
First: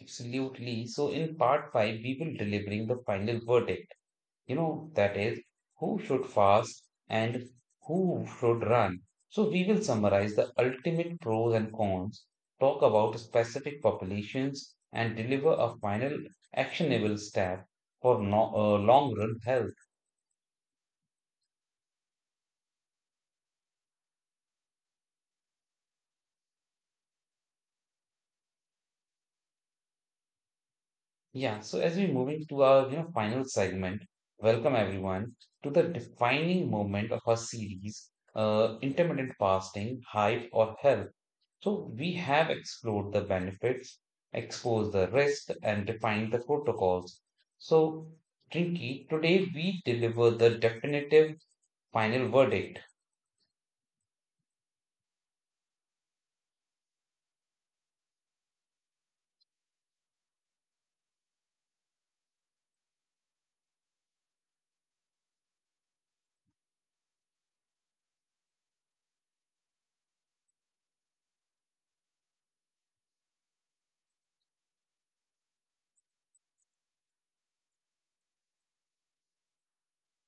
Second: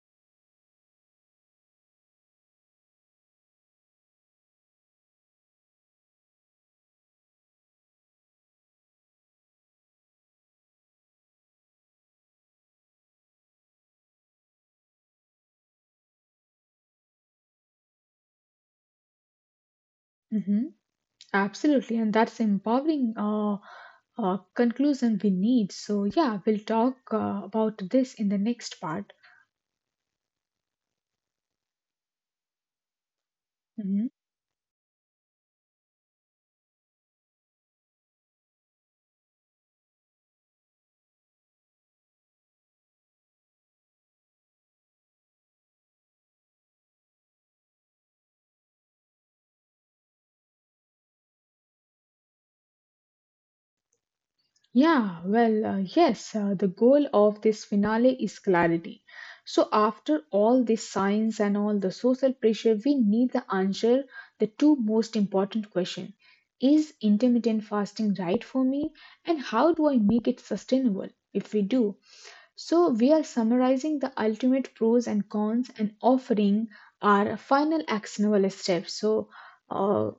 S1: Absolutely. So in part five, we will delivering the final verdict. You know, that is who should fast and who should run. So we will summarize the ultimate pros and cons, talk about specific populations, and deliver a final actionable step for no, uh, long run health.
S2: Hmm. Absolutely. And that's empowering uh, uh, conclusion we need. So yeah, we'll talk uh, about this in the next part.
S1: Yeah. So as we move into our you know final segment,
S2: Mhm.
S1: welcome everyone to the defining moment of our series, uh, intermittent fasting, hype or health. So we have explored the benefits, exposed the risks, and defined the protocols. So, Trinky, today we deliver the definitive final verdict.
S2: Yeah, well, uh, yes, uh, the goal of this finale is clarity. So, after all this science and all the social pressure, we need the answer the two most important questions. Is intermittent fasting right for me? And how do I make it sustainable if we do? So, we are summarizing the ultimate pros and cons and offering our final actionable steps. So, uh,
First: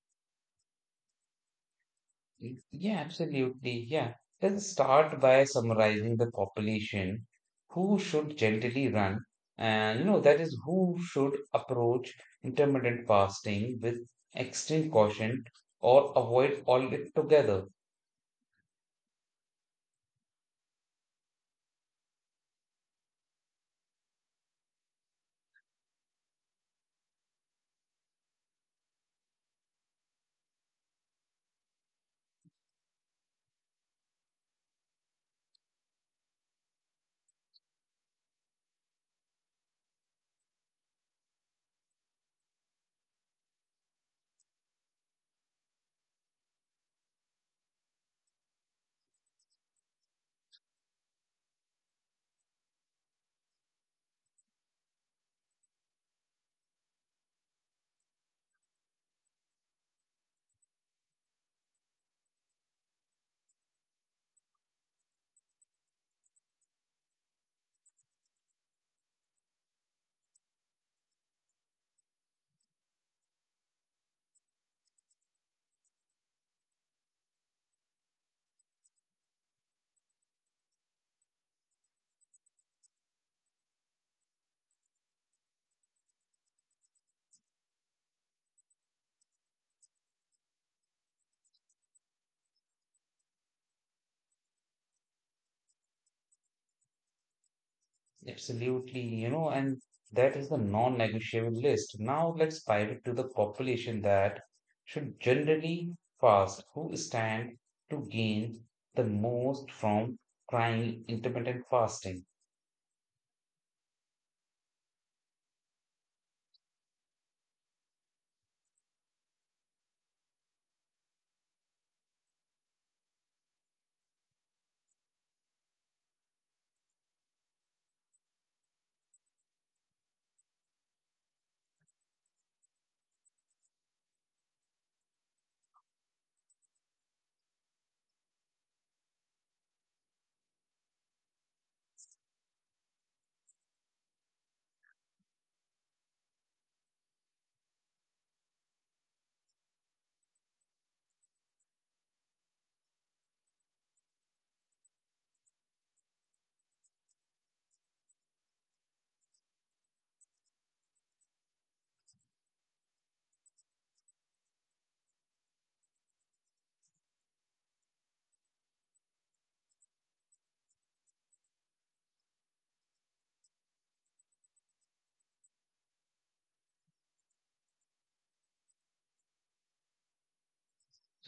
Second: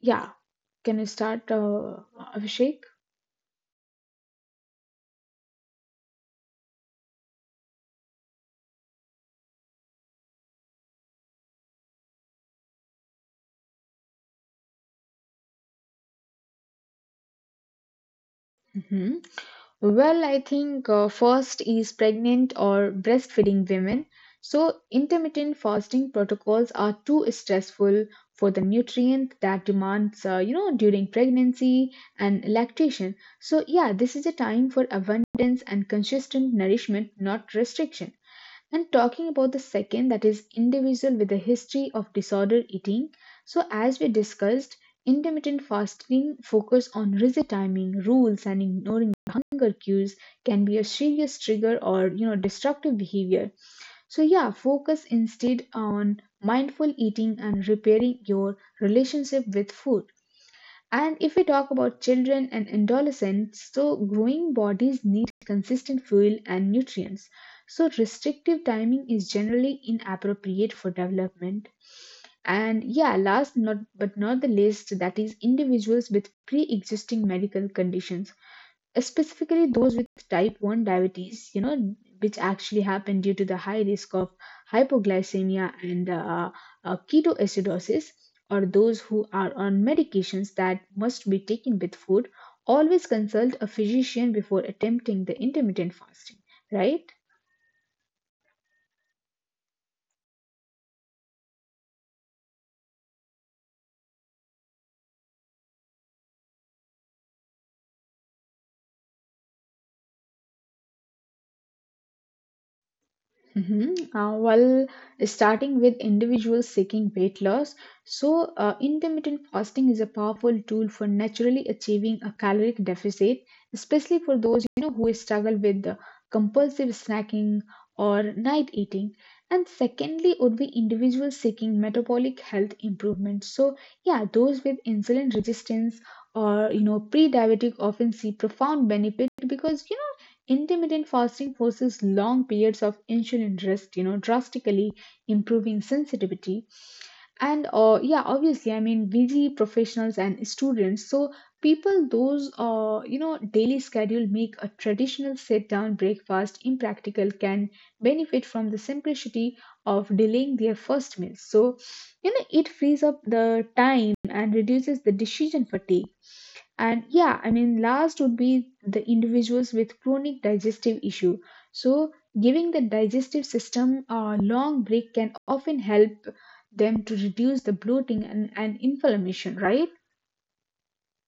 S2: yeah, can you start, uh, Abhishek?
S1: Yeah, absolutely. Yeah. Let's start by summarizing the population who should gently run, and you know, that is who should approach intermittent fasting with extreme caution or avoid all altogether.
S2: Mhm. Well, I think uh, first is pregnant or breastfeeding women. So, intermittent fasting protocols are too stressful for the nutrient that demands, uh, you know, during pregnancy and lactation. So, yeah, this is a time for abundance and consistent nourishment, not restriction. And talking about the second, that is individual with a history of disordered eating. So, as we discussed, intermittent fasting focus on rigid timing, rules, and ignoring hunger cues can be a serious trigger or you know destructive behavior. So yeah, focus instead on mindful eating and repairing your relationship with food. And if we talk about children and adolescents, so growing bodies need consistent fuel and nutrients. So restrictive timing is generally inappropriate for development. And yeah, last not but not the least, that is individuals with pre-existing medical conditions, specifically those with type one diabetes, you know, which actually happen due to the high risk of hypoglycemia and uh, uh, ketoacidosis, or those who are on medications that must be taken with food. Always consult a physician before attempting the intermittent fasting, right?
S1: Absolutely, you know, and that is the non-negotiable list. Now let's pivot to the population that should generally fast, who stand to gain the most from trying intermittent fasting.
S2: Mm-hmm. Uh, well, starting with individuals seeking weight loss, so uh, intermittent fasting is a powerful tool for naturally achieving a caloric deficit, especially for those you know who struggle with uh, compulsive snacking or night eating. And secondly, would be individuals seeking metabolic health improvement. So yeah, those with insulin resistance or you know pre-diabetic often see profound benefit, because you know intermittent fasting forces long periods of insulin rest, you know, drastically improving sensitivity. And uh, yeah, obviously, I mean, busy professionals and students. So people, those uh, you know, daily schedule make a traditional sit-down breakfast impractical can benefit from the simplicity of delaying their first meal. So you know, it frees up the time and reduces the decision fatigue. And yeah, I mean last would be the individuals with chronic digestive issue. So giving the digestive system a long break can often help them to reduce the bloating and, and inflammation, right?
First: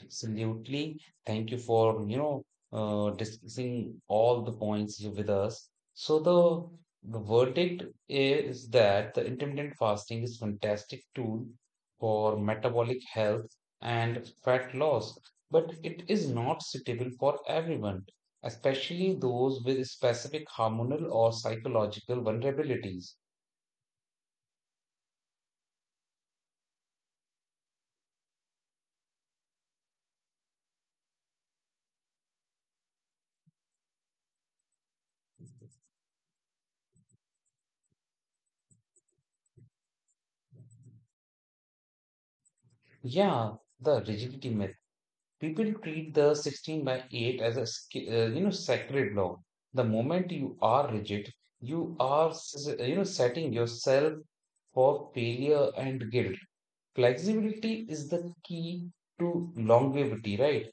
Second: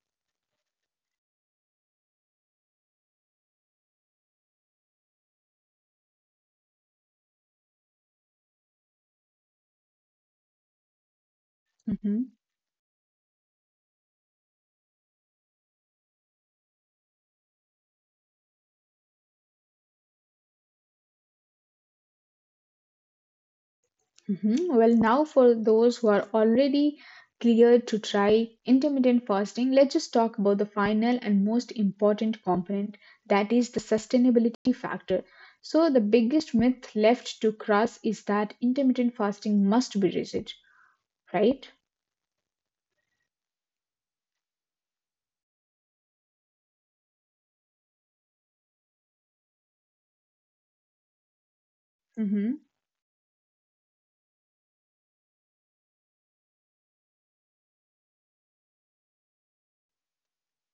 S1: Absolutely. Thank you for, you know, uh, discussing all the points with us. So the the verdict is that the intermittent fasting is fantastic tool
S2: Mhm.
S1: for metabolic health and fat loss, but it is not suitable for everyone, especially those with specific hormonal or psychological vulnerabilities.
S2: Mhm. Well, now for those who are already cleared to try intermittent fasting, let's just talk about the final and most important component, that is the sustainability factor. So, the biggest myth left to cross is that intermittent fasting must be rigid, right?
S1: Yeah, the rigidity myth. People treat the sixteen by eight as a sca- uh, you know sacred law. The moment you are rigid, you are s- you know setting yourself for failure and guilt. Flexibility is the key to longevity, right?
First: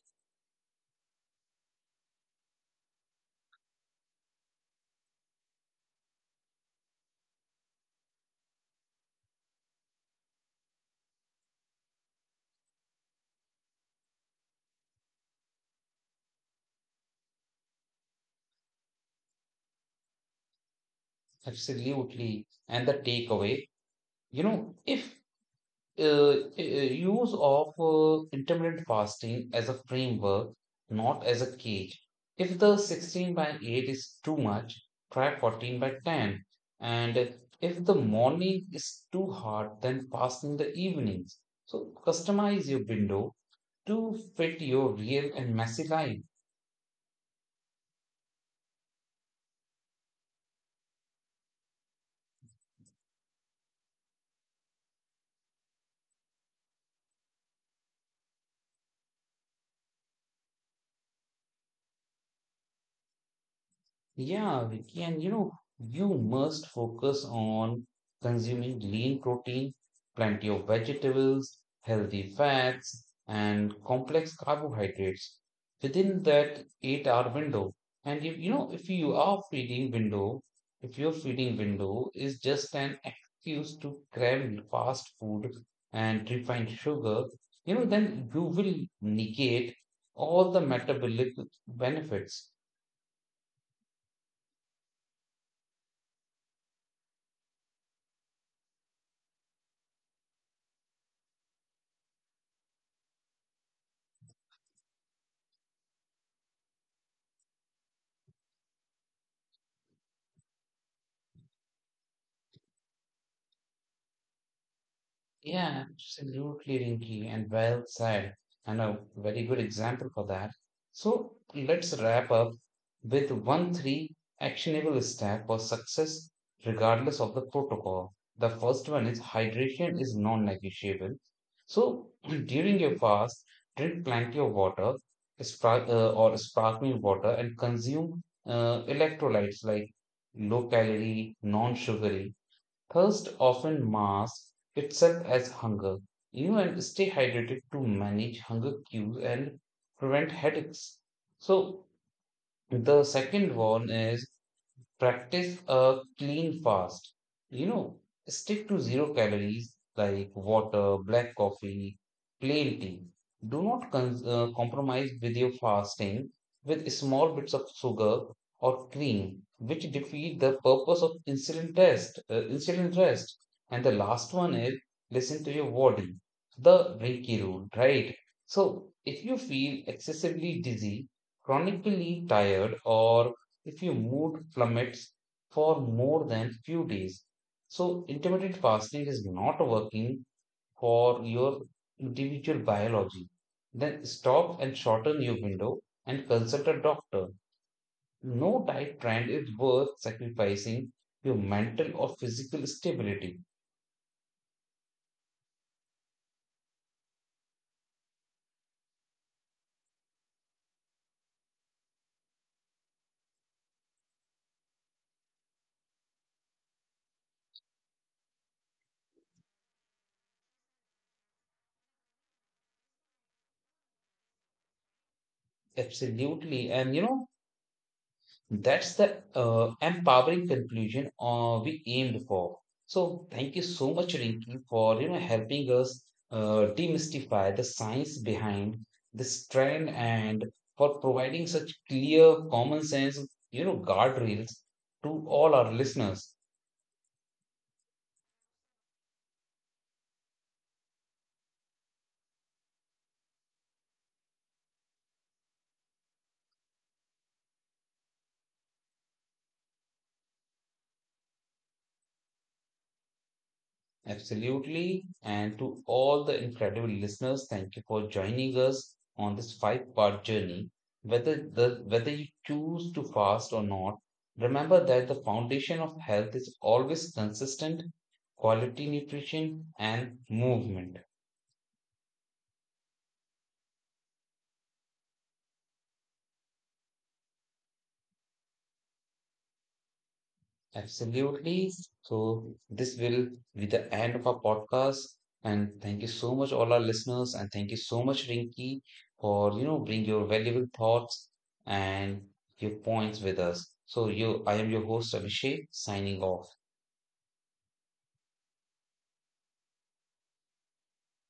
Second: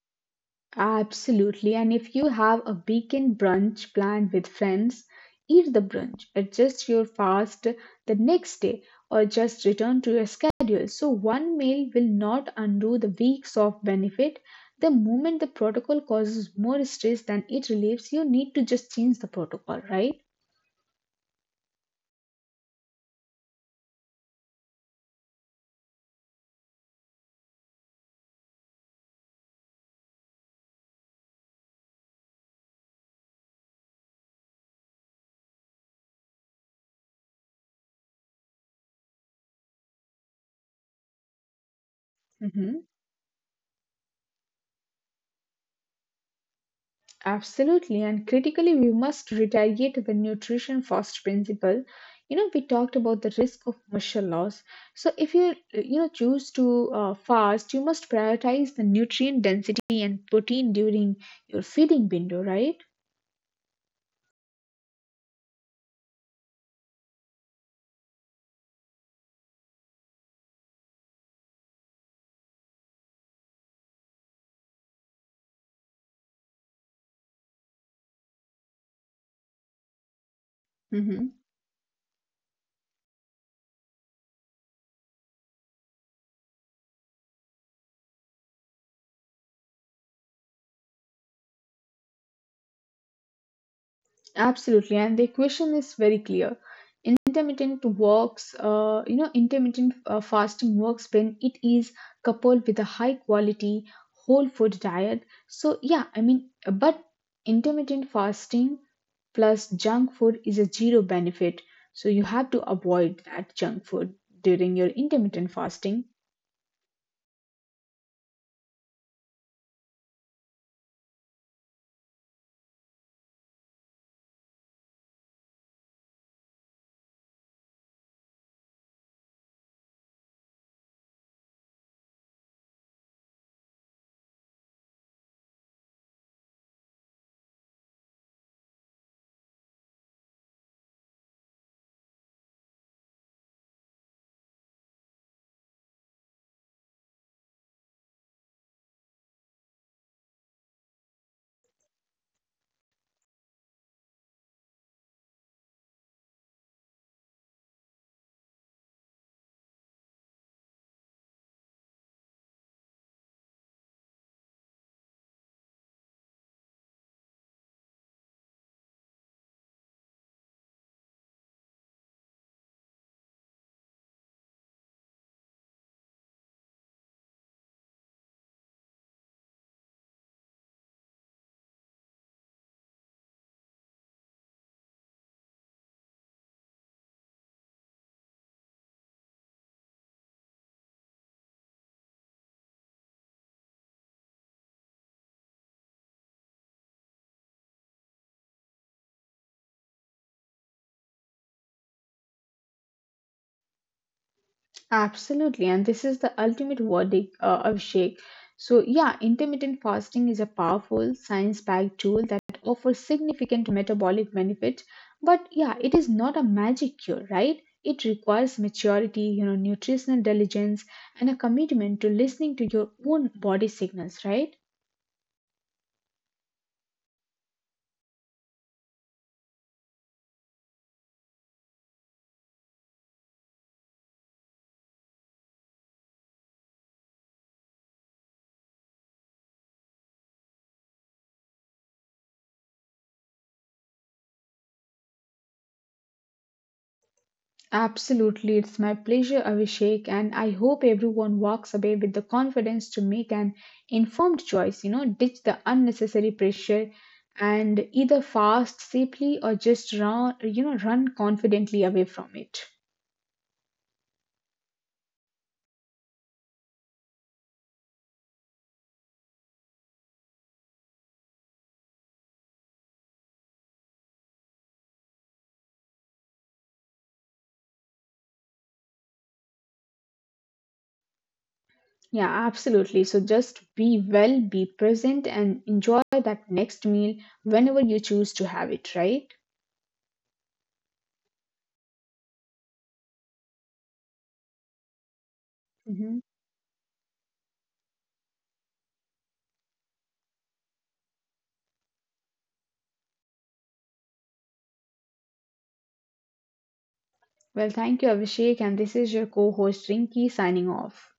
S2: Absolutely. And if you have a weekend brunch planned with friends, eat the brunch, adjust your fast the next day, or just return to your schedule. So, one meal will not undo the weeks of benefit. The moment the protocol causes more stress than it relieves, you need to just change the protocol, right?
S1: Absolutely. And the takeaway, you know, if uh, uh, use of uh, intermittent fasting as a framework, not as a cage. If the sixteen by eight is too much, try fourteen by ten. And if the morning is too hard, then fast in the evenings. So customize
S2: Mm-hmm.
S1: your window to fit your real and messy life.
S2: Absolutely, and critically, we must retaliate the nutrition first principle. You know, we talked about the risk of muscle loss. So, if you you know choose to uh, fast, you must prioritize the nutrient density and protein during your feeding window, right?
S1: Yeah, Vicky, and you know, you must focus on consuming lean protein, plenty of vegetables, healthy fats, and complex carbohydrates within that eight hour window. And if you know, if you are feeding window, if your
S2: Mhm.
S1: feeding window is just an excuse to crave fast food and refined sugar, you know, then you will negate all the metabolic benefits.
S2: Absolutely, and the equation is very clear. Intermittent works, uh, you know, intermittent uh, fasting works when it is coupled with a high quality whole food diet. So, yeah, I mean, but intermittent fasting plus junk food is a zero benefit. So, you have to avoid that junk food during your intermittent
S1: Yeah,
S2: fasting.
S1: absolutely, Rinky, and well said, and a very good example for that. So let's wrap up with one three actionable step for success, regardless of the protocol. The first one is, hydration is non-negotiable. So during your fast, drink plenty of water, spar- uh, or sparkling water, and consume uh, electrolytes like low calorie, non-sugary. Thirst often masks itself as hunger. You and stay hydrated to manage hunger cues and prevent headaches. So the second one is, practice a clean fast. You know, stick to zero calories like water, black coffee, plain tea. Do not con- uh, compromise with your fasting with small bits of sugar or cream, which defeat the purpose of insulin test, uh, insulin rest. And the last one is, listen to your body, the Reiki rule, right? So if you feel excessively dizzy, chronically tired, or if your mood plummets for more than few days. So intermittent fasting is not working for your individual biology. Then stop and shorten your window and consult a doctor. No diet trend is worth sacrificing your mental or physical stability.
S2: Absolutely, and this is the ultimate verdict uh, of Sheikh. So, yeah, intermittent fasting is a powerful science backed tool that offers significant metabolic benefit. But yeah, it is not a magic cure, right? It requires maturity, you know, nutritional diligence, and a commitment to listening to your own body signals, right?
S1: Absolutely. And you know, That's the uh, empowering conclusion uh, we aimed for. So thank you so much, Rinki, for you know helping us uh, demystify the science behind this trend and for providing such clear, common sense, you know, guardrails to all our listeners.
S2: Absolutely, it's my pleasure, Abhishek, and I hope everyone walks away with the confidence to make an informed choice. You know, ditch the unnecessary pressure and either fast safely or just run, you know, run confidently away from it.
S1: Absolutely. And to all the incredible listeners, thank you for joining us on this five-part journey. Whether the whether you choose to fast or not, remember that the foundation of health is always consistent quality nutrition and movement.
S2: Yeah, absolutely. So just be well, be present, and enjoy that next meal whenever you choose to have it, right?
S1: Absolutely. So this will be the end of our podcast. And thank you
S2: Hmm.
S1: so much, all our listeners, and thank you so much, Rinky, for you know bring your valuable thoughts and your points with us. So you, I am your host, Abhishek, signing off.
S2: Well, thank you, Abhishek, and this is your co host Rinki signing off.